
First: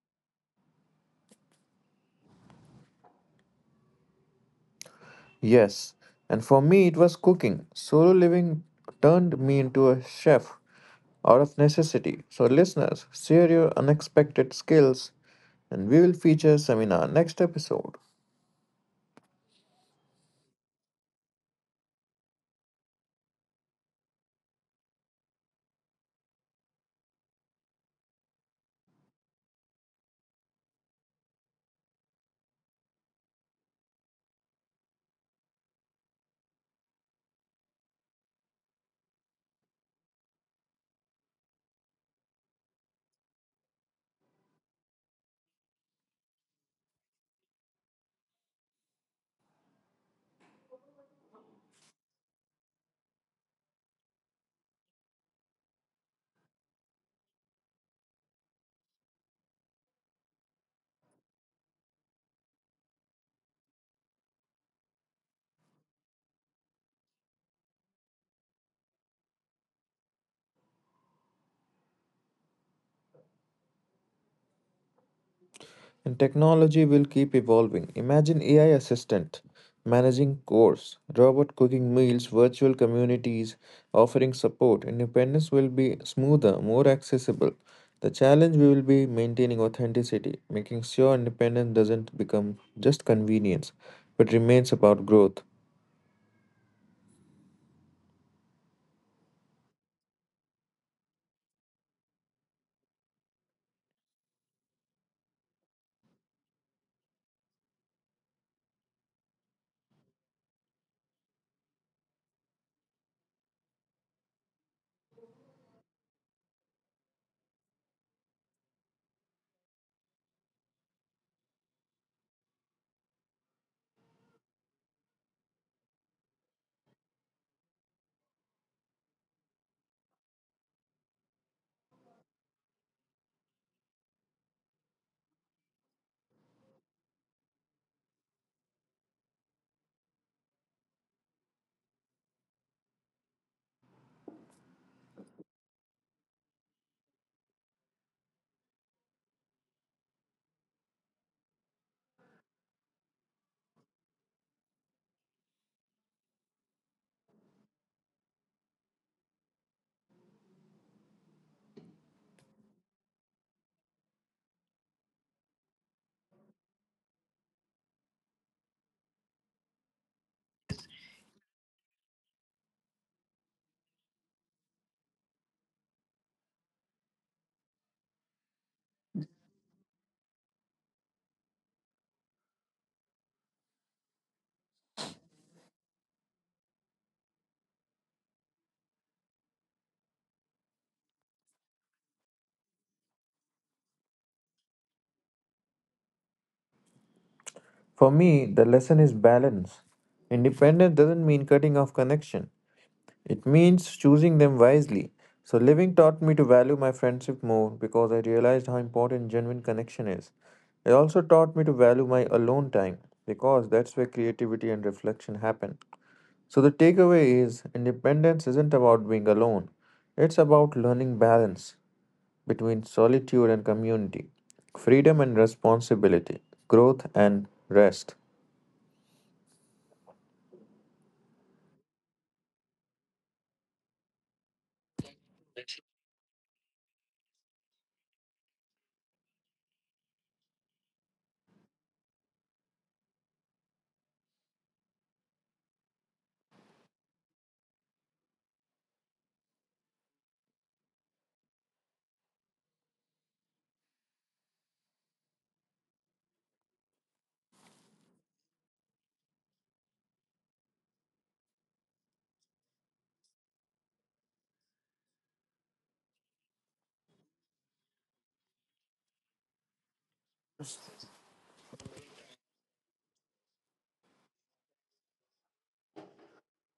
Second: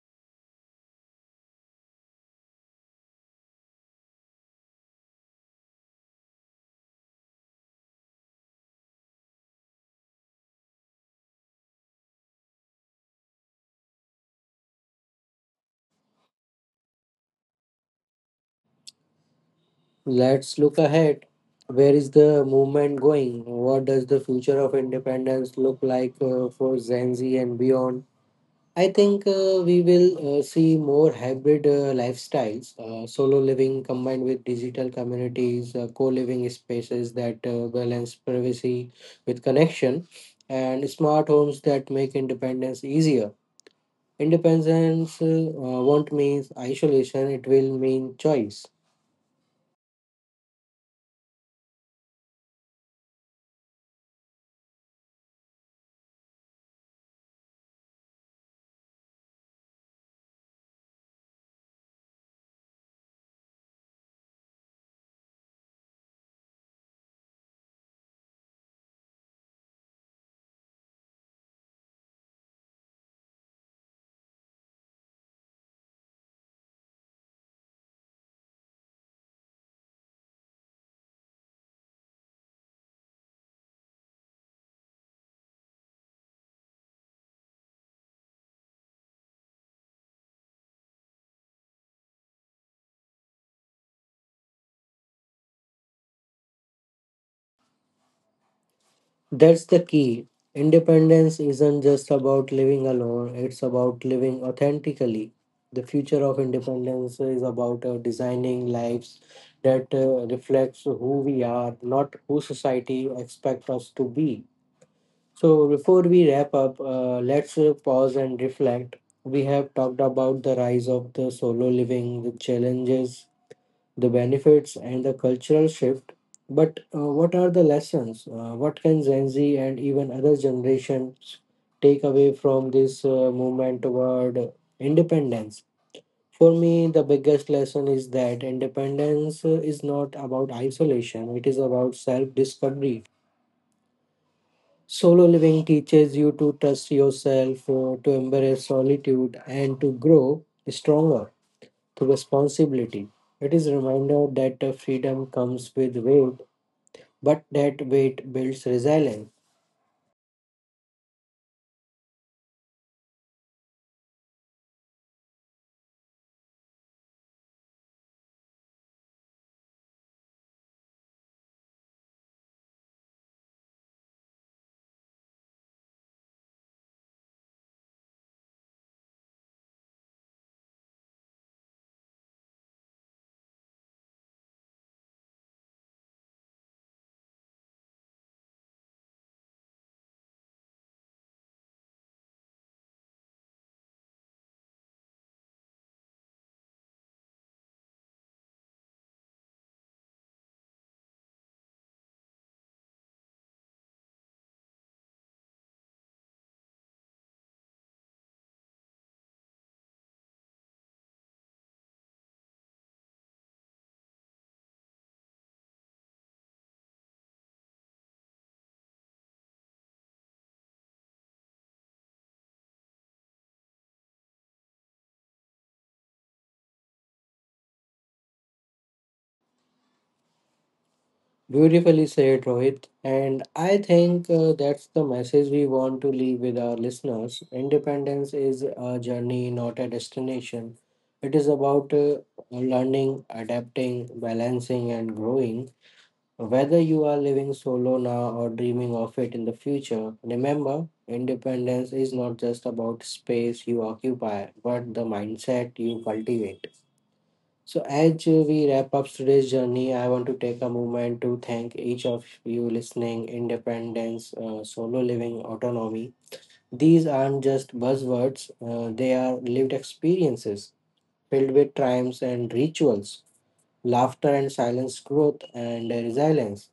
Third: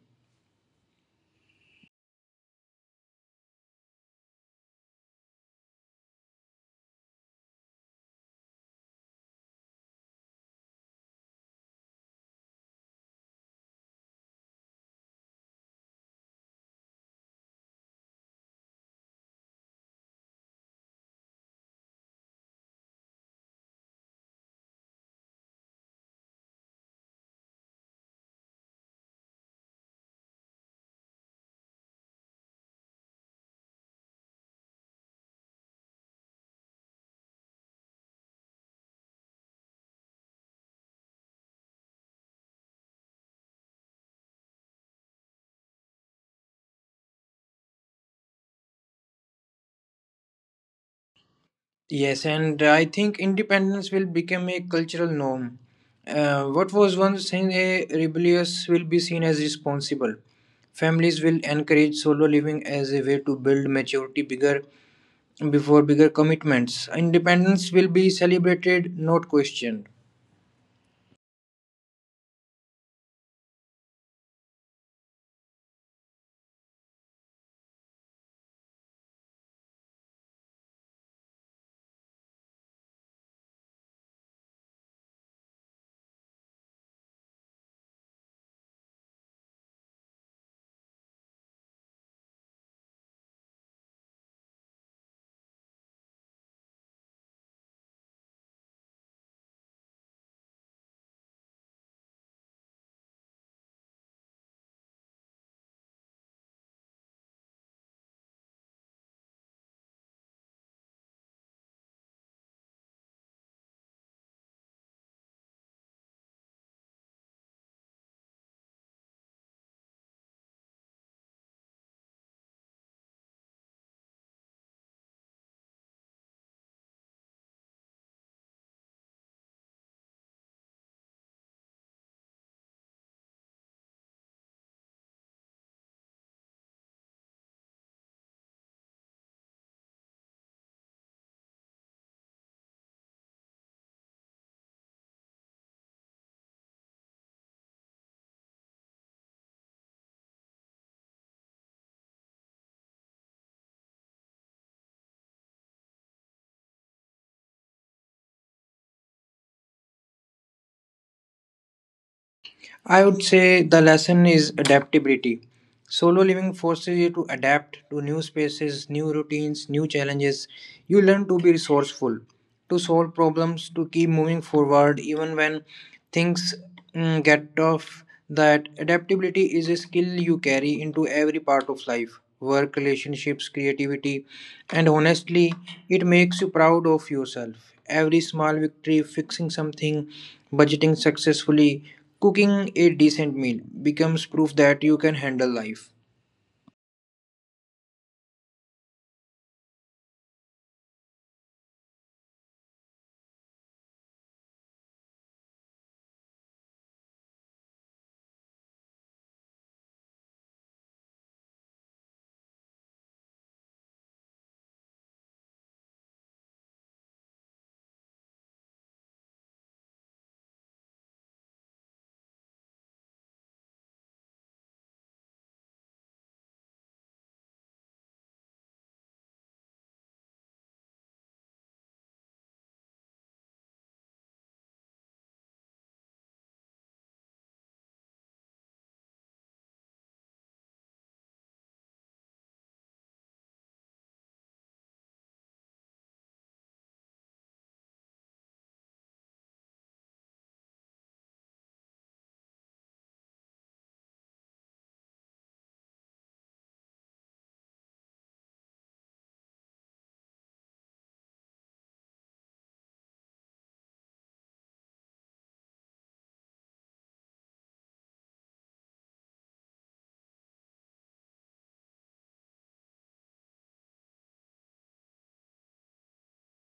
Speaker 3: Yes, and for me it was cooking. Solo living turned me into a chef out of necessity. So, listeners, share your unexpected skills and we will feature some in our next episode.
Speaker 1: Let's look ahead. Where is the movement going? What does the future of independence look like for Gen Z and beyond? I think we will see more hybrid lifestyles, solo living combined with digital communities, co living spaces that balance privacy with connection, and smart homes that make independence easier. Independence won't mean isolation, it will mean choice.
Speaker 2: Yes, and I think independence will become a cultural norm. What was once seen as rebellious will be seen as responsible. Families will encourage solo living as a way to build maturity bigger before bigger commitments. Independence will be celebrated, not questioned.
Speaker 3: And technology will keep evolving. Imagine AI assistant managing course, robot cooking meals, virtual communities offering support. Independence will be smoother, more accessible. The challenge will be maintaining authenticity, making sure independence doesn't become just convenience, but remains about growth.
Speaker 1: That's the key. Independence isn't just about living alone, it's about living authentically. The future of independence is about designing lives that reflects who we are, not who society expects us to be. So before we wrap up, let's pause and reflect. We have talked about the rise of the solo living, the challenges, the benefits, and the cultural shift. But what are the lessons? What can Gen Z and even other generations take away from this movement toward independence? For me, the biggest lesson is that independence is not about isolation, it is about self discovery. Solo living teaches you to trust yourself, to embrace solitude, and to grow stronger to responsibility. It is a reminder that the freedom comes with weight, but that weight builds resilience.
Speaker 2: I would say the lesson is adaptability. Solo living forces you to adapt to new spaces, new routines, new challenges. You learn to be resourceful, to solve problems, to keep moving forward, even when things, get tough. That adaptability is a skill you carry into every part of life: work, relationships, creativity, and honestly, it makes you proud of yourself. Every small victory, fixing something, budgeting successfully, cooking a decent meal becomes proof that you can handle life.
Speaker 3: For me, the lesson is balance. Independence doesn't mean cutting off connection. It means choosing them wisely. So, living taught me to value my friendship more because I realized how important genuine connection is. It also taught me to value my alone time because that's where creativity and reflection happen. So, the takeaway is independence isn't about being alone, it's about learning balance between solitude and community, freedom and responsibility, growth and rest.
Speaker 1: Beautifully said, Rohit. And I think that's the message we want to leave with our listeners. Independence is a journey, not a destination. It is about learning, adapting, balancing, and growing. Whether you are living solo now or dreaming of it in the future, remember independence is not just about space you occupy, but the mindset you cultivate. So, as we wrap up today's journey, I want to take a moment to thank each of you listening. Independence, solo living, autonomy. These aren't just buzzwords, they are lived experiences filled with triumphs and rituals, laughter and silence, growth and resilience.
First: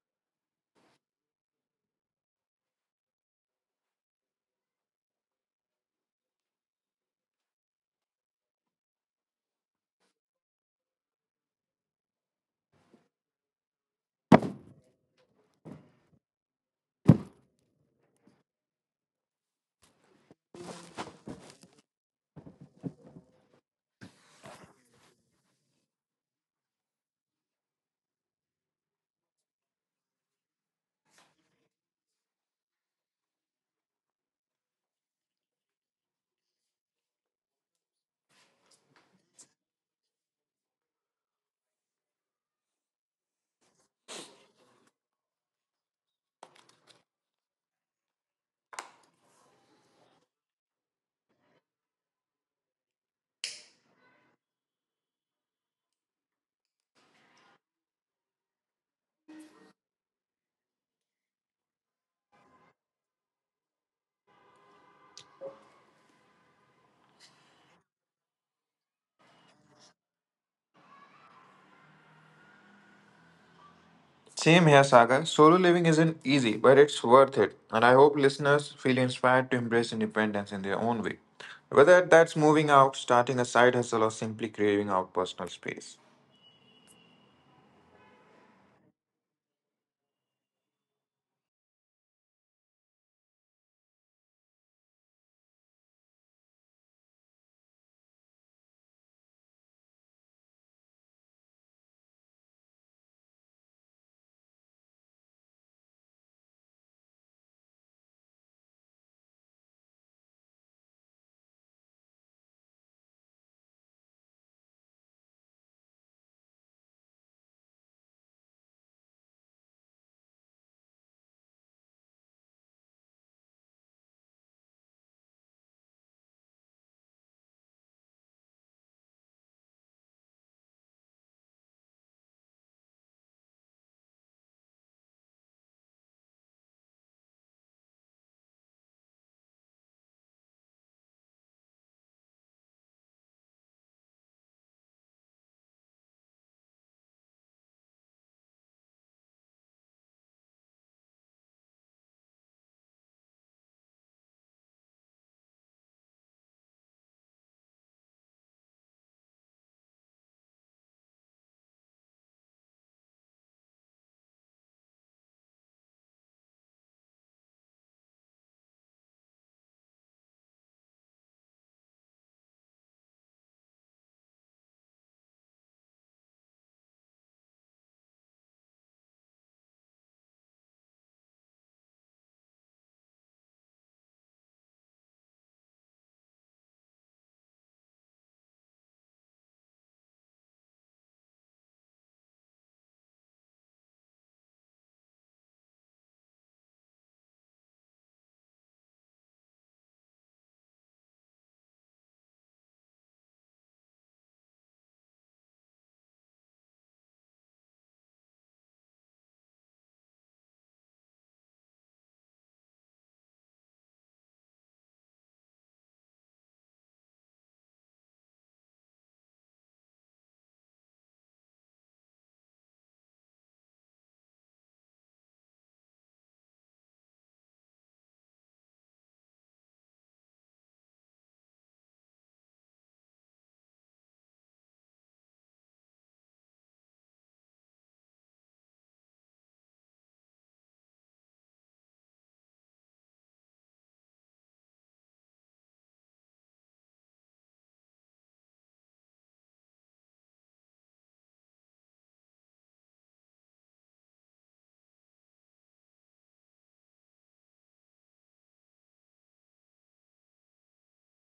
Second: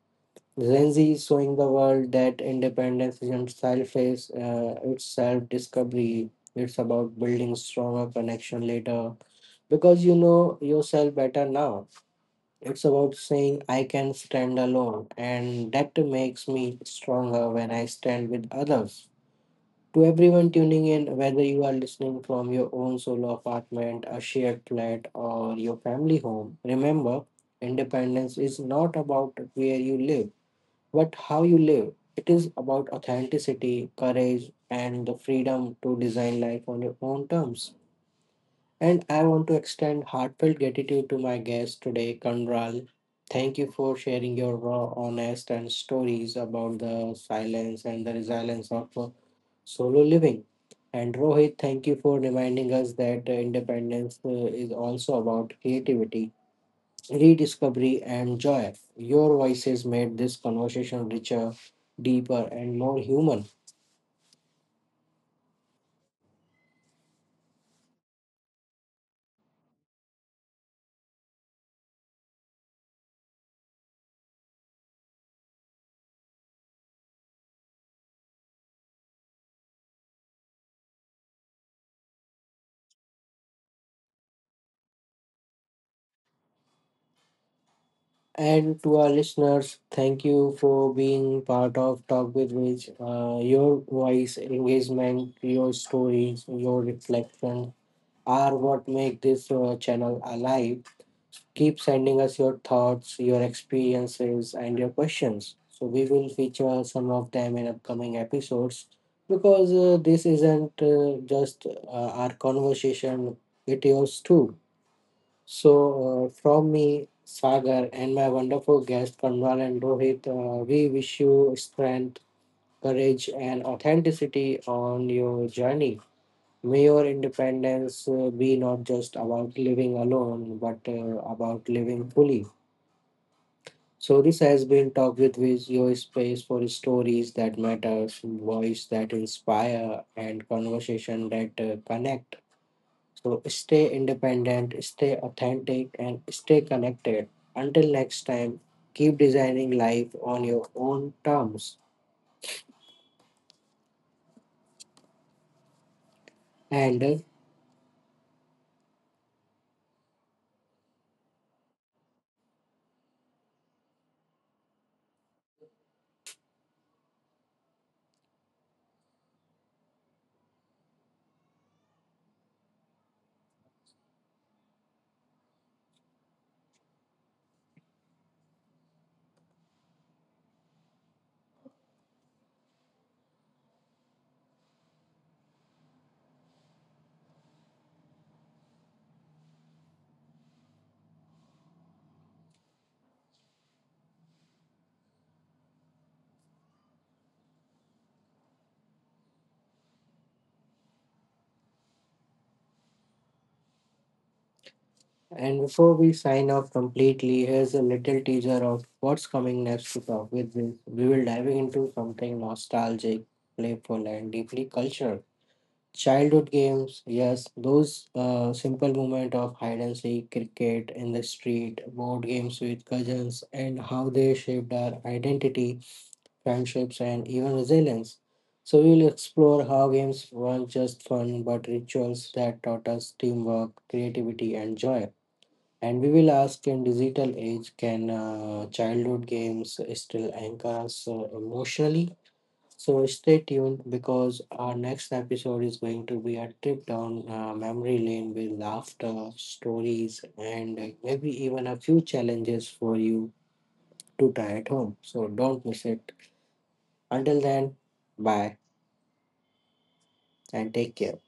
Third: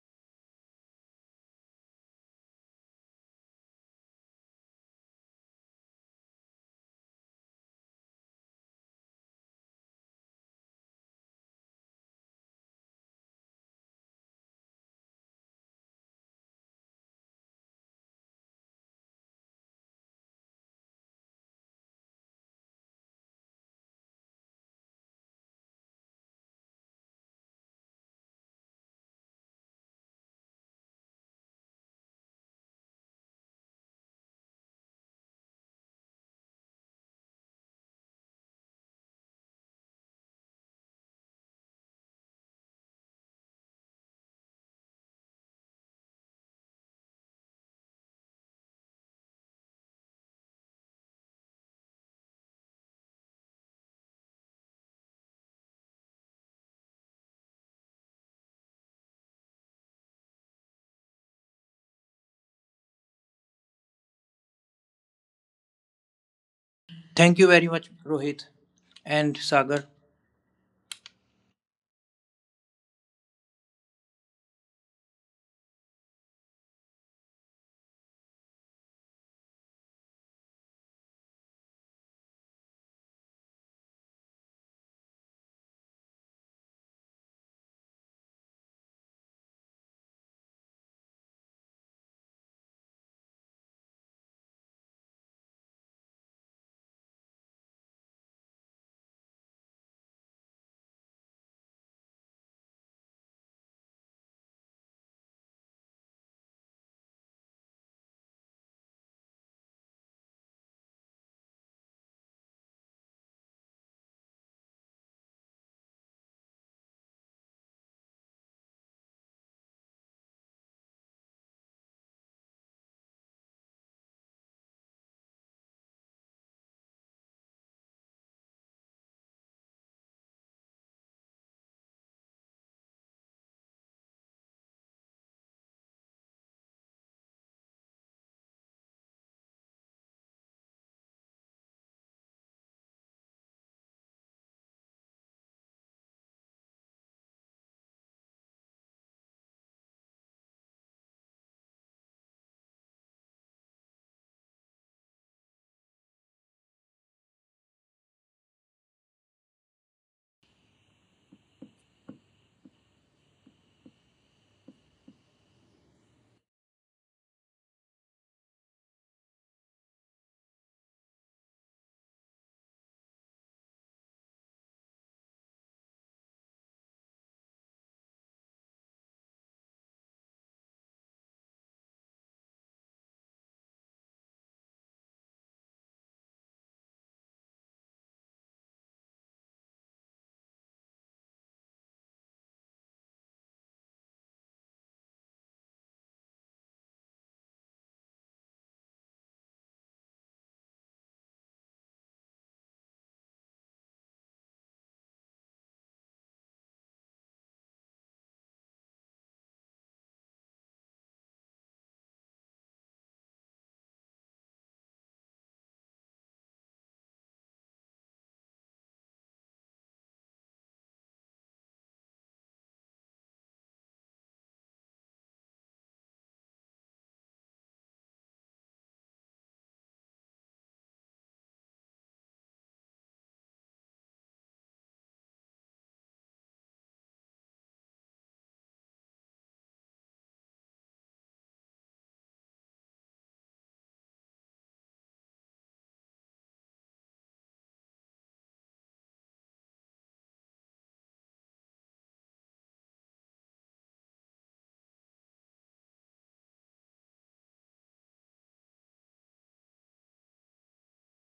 Speaker 1: Gen Z is showing the world that independence isn't selfish, it's self discovery. It's about building stronger connection later because you know yourself better now. It's about saying, I can stand alone, and that makes me stronger when I stand with others. To everyone tuning in, whether you are listening from your own solo apartment, a shared flat, or your family home, remember independence is not about where you live but how you live. It is about authenticity, courage, and the freedom to design life on your own terms. And I want to extend heartfelt gratitude to my guest today, Kandral. Thank you for sharing your raw, honest, and stories about the silence and the resilience of solo living. And Rohit, thank you for reminding us that independence is also about creativity rediscovery, and joy. Your voices made this conversation richer, deeper, and more human.
Speaker 2: Thank you very much, Rohit and Sagar.
Speaker 3: Same here, Sagar. Solo living isn't easy, but it's worth it. And I hope listeners feel inspired to embrace independence in their own way, whether that's moving out, starting a side hustle, or simply craving out personal space.
Speaker 1: And to our listeners, thank you for being part of Talk with Rich. Your voice, engagement, your stories, your reflection are what make this channel alive. Keep sending us your thoughts, your experiences, and your questions. So, we will feature some of them in upcoming episodes because this isn't just our conversation, it yours too. So, from me, Sagar, and my wonderful guest, Kanwal and Rohit, we wish you strength, courage, and authenticity on your journey. May your independence be not just about living alone, but about living fully. So this has been Talk with Viz, your space for stories that matter, voice that inspire, and conversation that connect. So stay independent, stay authentic, and stay connected. Until next time, keep designing life on your own terms. And uh, and before we sign off completely, here's a little teaser of what's coming next to Talk with Viz. We will dive into something nostalgic, playful, and deeply cultural childhood games, yes, those simple moment of hide and seek, cricket in the street, board games with cousins, and how they shaped our identity, friendships, and even resilience. So we will explore how games weren't just fun but rituals that taught us teamwork, creativity, and joy. And we will ask in digital age, can childhood games still anchor us emotionally? So stay tuned because our next episode is going to be a trip down memory lane with laughter, stories, and maybe even a few challenges for you to try at home. So don't miss it. Until then, bye and take care.